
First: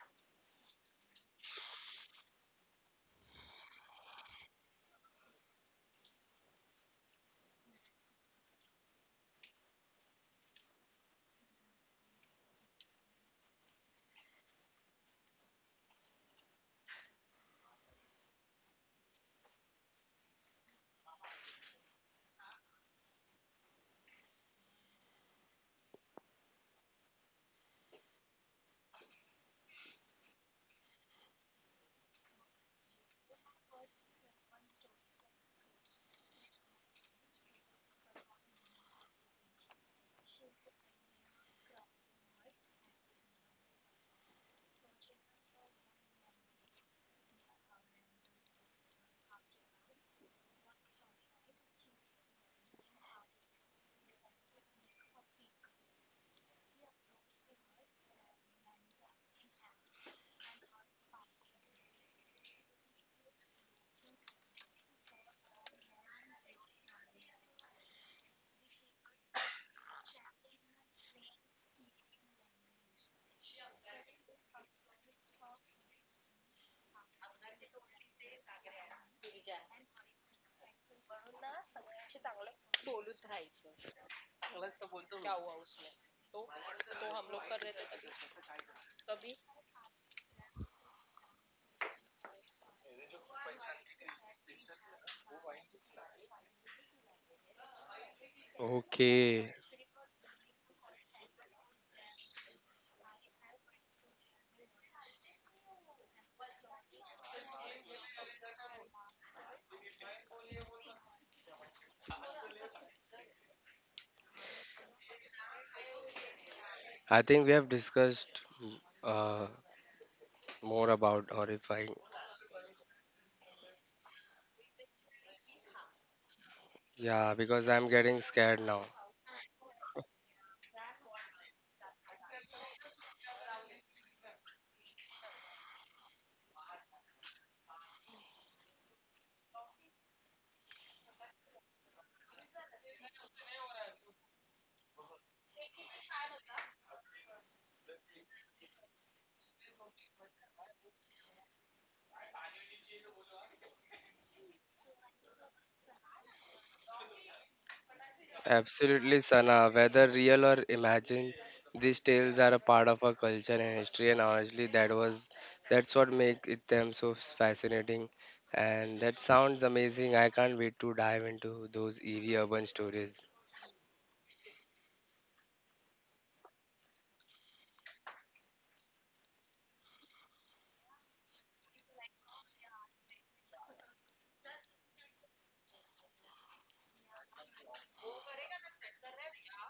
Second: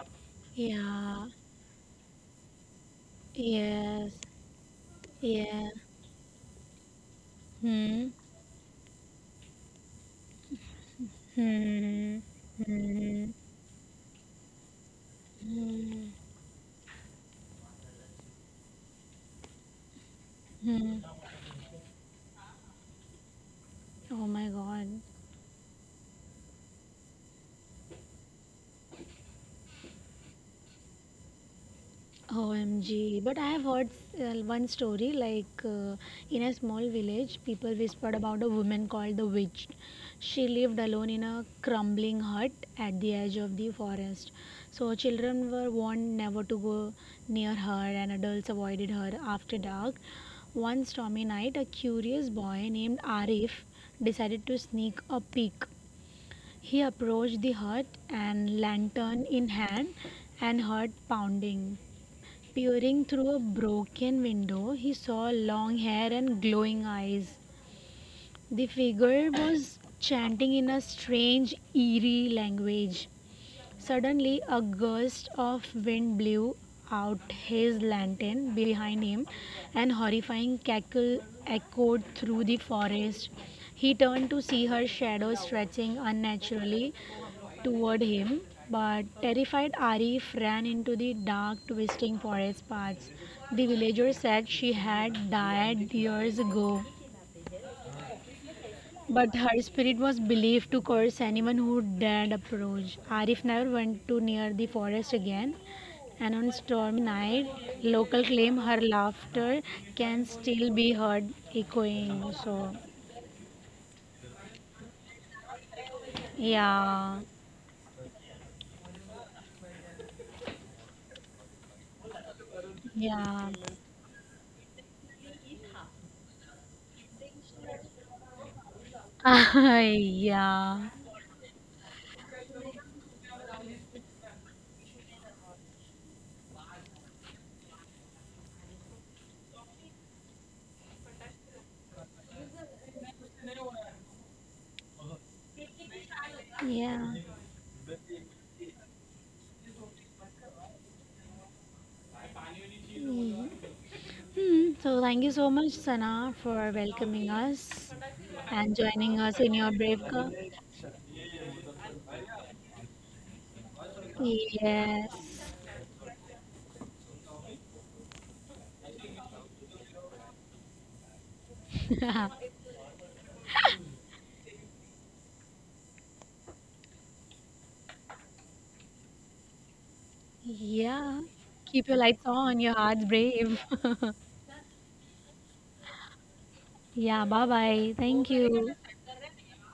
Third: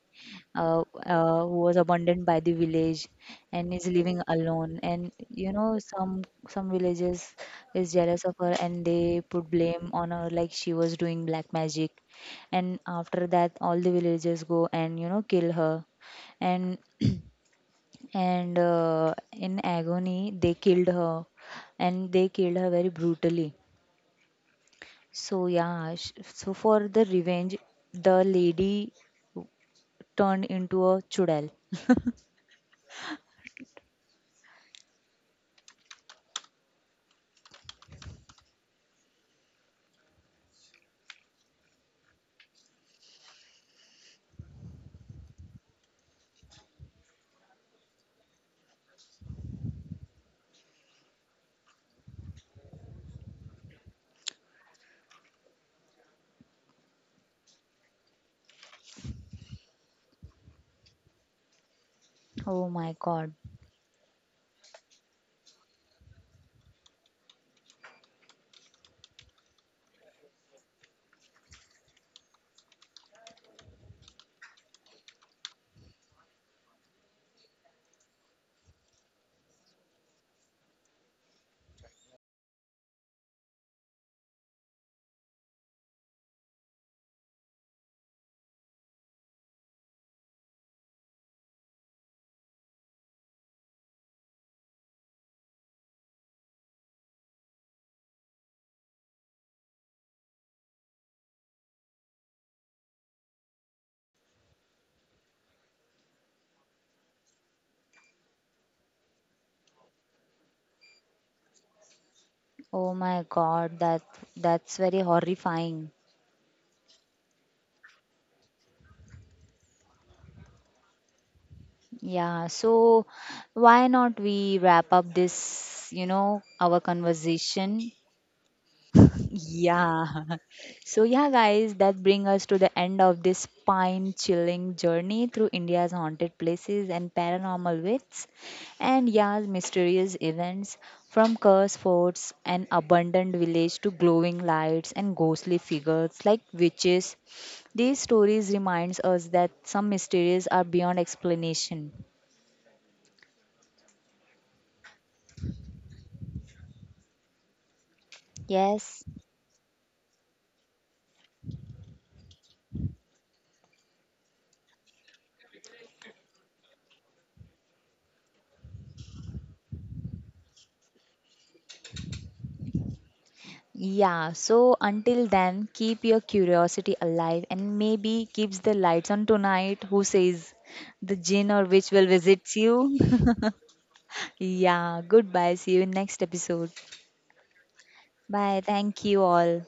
Speaker 3: Yeah.
Speaker 1: who was abandoned by the village and is
Speaker 3: Yes.
Speaker 1: living alone. And you
Speaker 3: Yeah.
Speaker 1: know, some villages is
Speaker 3: Hmm.
Speaker 1: jealous of her and they put blame on her like she was doing black magic.
Speaker 3: Hmm.
Speaker 1: And
Speaker 3: Hmm.
Speaker 1: after that, all the villagers go and you know kill her.
Speaker 3: Hmm.
Speaker 1: And and in agony, they killed
Speaker 3: Hmm.
Speaker 1: her, and they killed her very brutally.
Speaker 3: Oh my god.
Speaker 1: So yeah, so for the revenge, the lady turned into a chudal.
Speaker 3: OMG. But I have heard one story like in a small village, people whispered about a woman called the witch. She lived alone in a crumbling hut at the edge of the forest. So children were warned never to go near her, and adults avoided her after dark. One stormy night, a curious boy named Arif decided to sneak a peek. He approached the hut and lantern in hand and heard pounding.
Speaker 1: Oh my
Speaker 3: Peering through
Speaker 1: God.
Speaker 3: a broken window, he saw long hair and glowing eyes. The figure was chanting in a strange, eerie language. Suddenly, a gust of wind blew out his lantern behind him, and horrifying cackle echoed through the forest. He turned to see her shadow stretching unnaturally toward him, but terrified Arif ran into the dark, twisting forest paths. The villagers said she had died years ago, but her
Speaker 2: okay.
Speaker 3: spirit was believed to curse anyone who dared approach. Arif never went too near the forest again, and on stormy night, local claim her laughter can still be heard echoing. So,
Speaker 1: Oh my God. That that's very horrifying.
Speaker 3: yeah,
Speaker 2: I think we have discussed, uh, more about horrifying.
Speaker 1: Yeah. So
Speaker 3: yeah,
Speaker 1: why not we wrap up this, you know, our
Speaker 2: Yeah, because I'm
Speaker 1: conversation.
Speaker 2: getting scared now.
Speaker 1: Yeah.
Speaker 3: yeah,
Speaker 1: So yeah, guys, that brings us to the end of this spine-chilling journey through India's haunted places and paranormal myths. And yeah, mysterious events from cursed forts and abandoned village to glowing lights and ghostly figures like
Speaker 3: yeah.
Speaker 1: witches. These stories reminds us that some mysteries are beyond explanation.
Speaker 3: Mm. Hmm. So, thank you so much, Sana, for welcoming us and
Speaker 1: Yes.
Speaker 3: joining
Speaker 2: Absolutely,
Speaker 3: us in
Speaker 2: Sana.
Speaker 3: your brave
Speaker 2: Whether
Speaker 3: cup.
Speaker 2: real or imagined, these tales are a part of our culture and history, and honestly,
Speaker 3: Yes.
Speaker 2: that's what makes it them so fascinating. And that sounds amazing. I can't wait to dive into those eerie urban stories.
Speaker 1: Yeah, so until then, keep your curiosity alive and maybe keeps the lights on tonight. Who says
Speaker 3: Yeah.
Speaker 1: the jinn or
Speaker 3: Keep
Speaker 1: witch
Speaker 3: your
Speaker 1: will
Speaker 3: lights on,
Speaker 1: visit
Speaker 3: your
Speaker 1: you?
Speaker 3: heart's brave.
Speaker 1: Yeah, goodbye. See you in next episode.
Speaker 3: Yeah, bye bye. Thank
Speaker 1: Bye.
Speaker 3: you.
Speaker 1: Thank you all.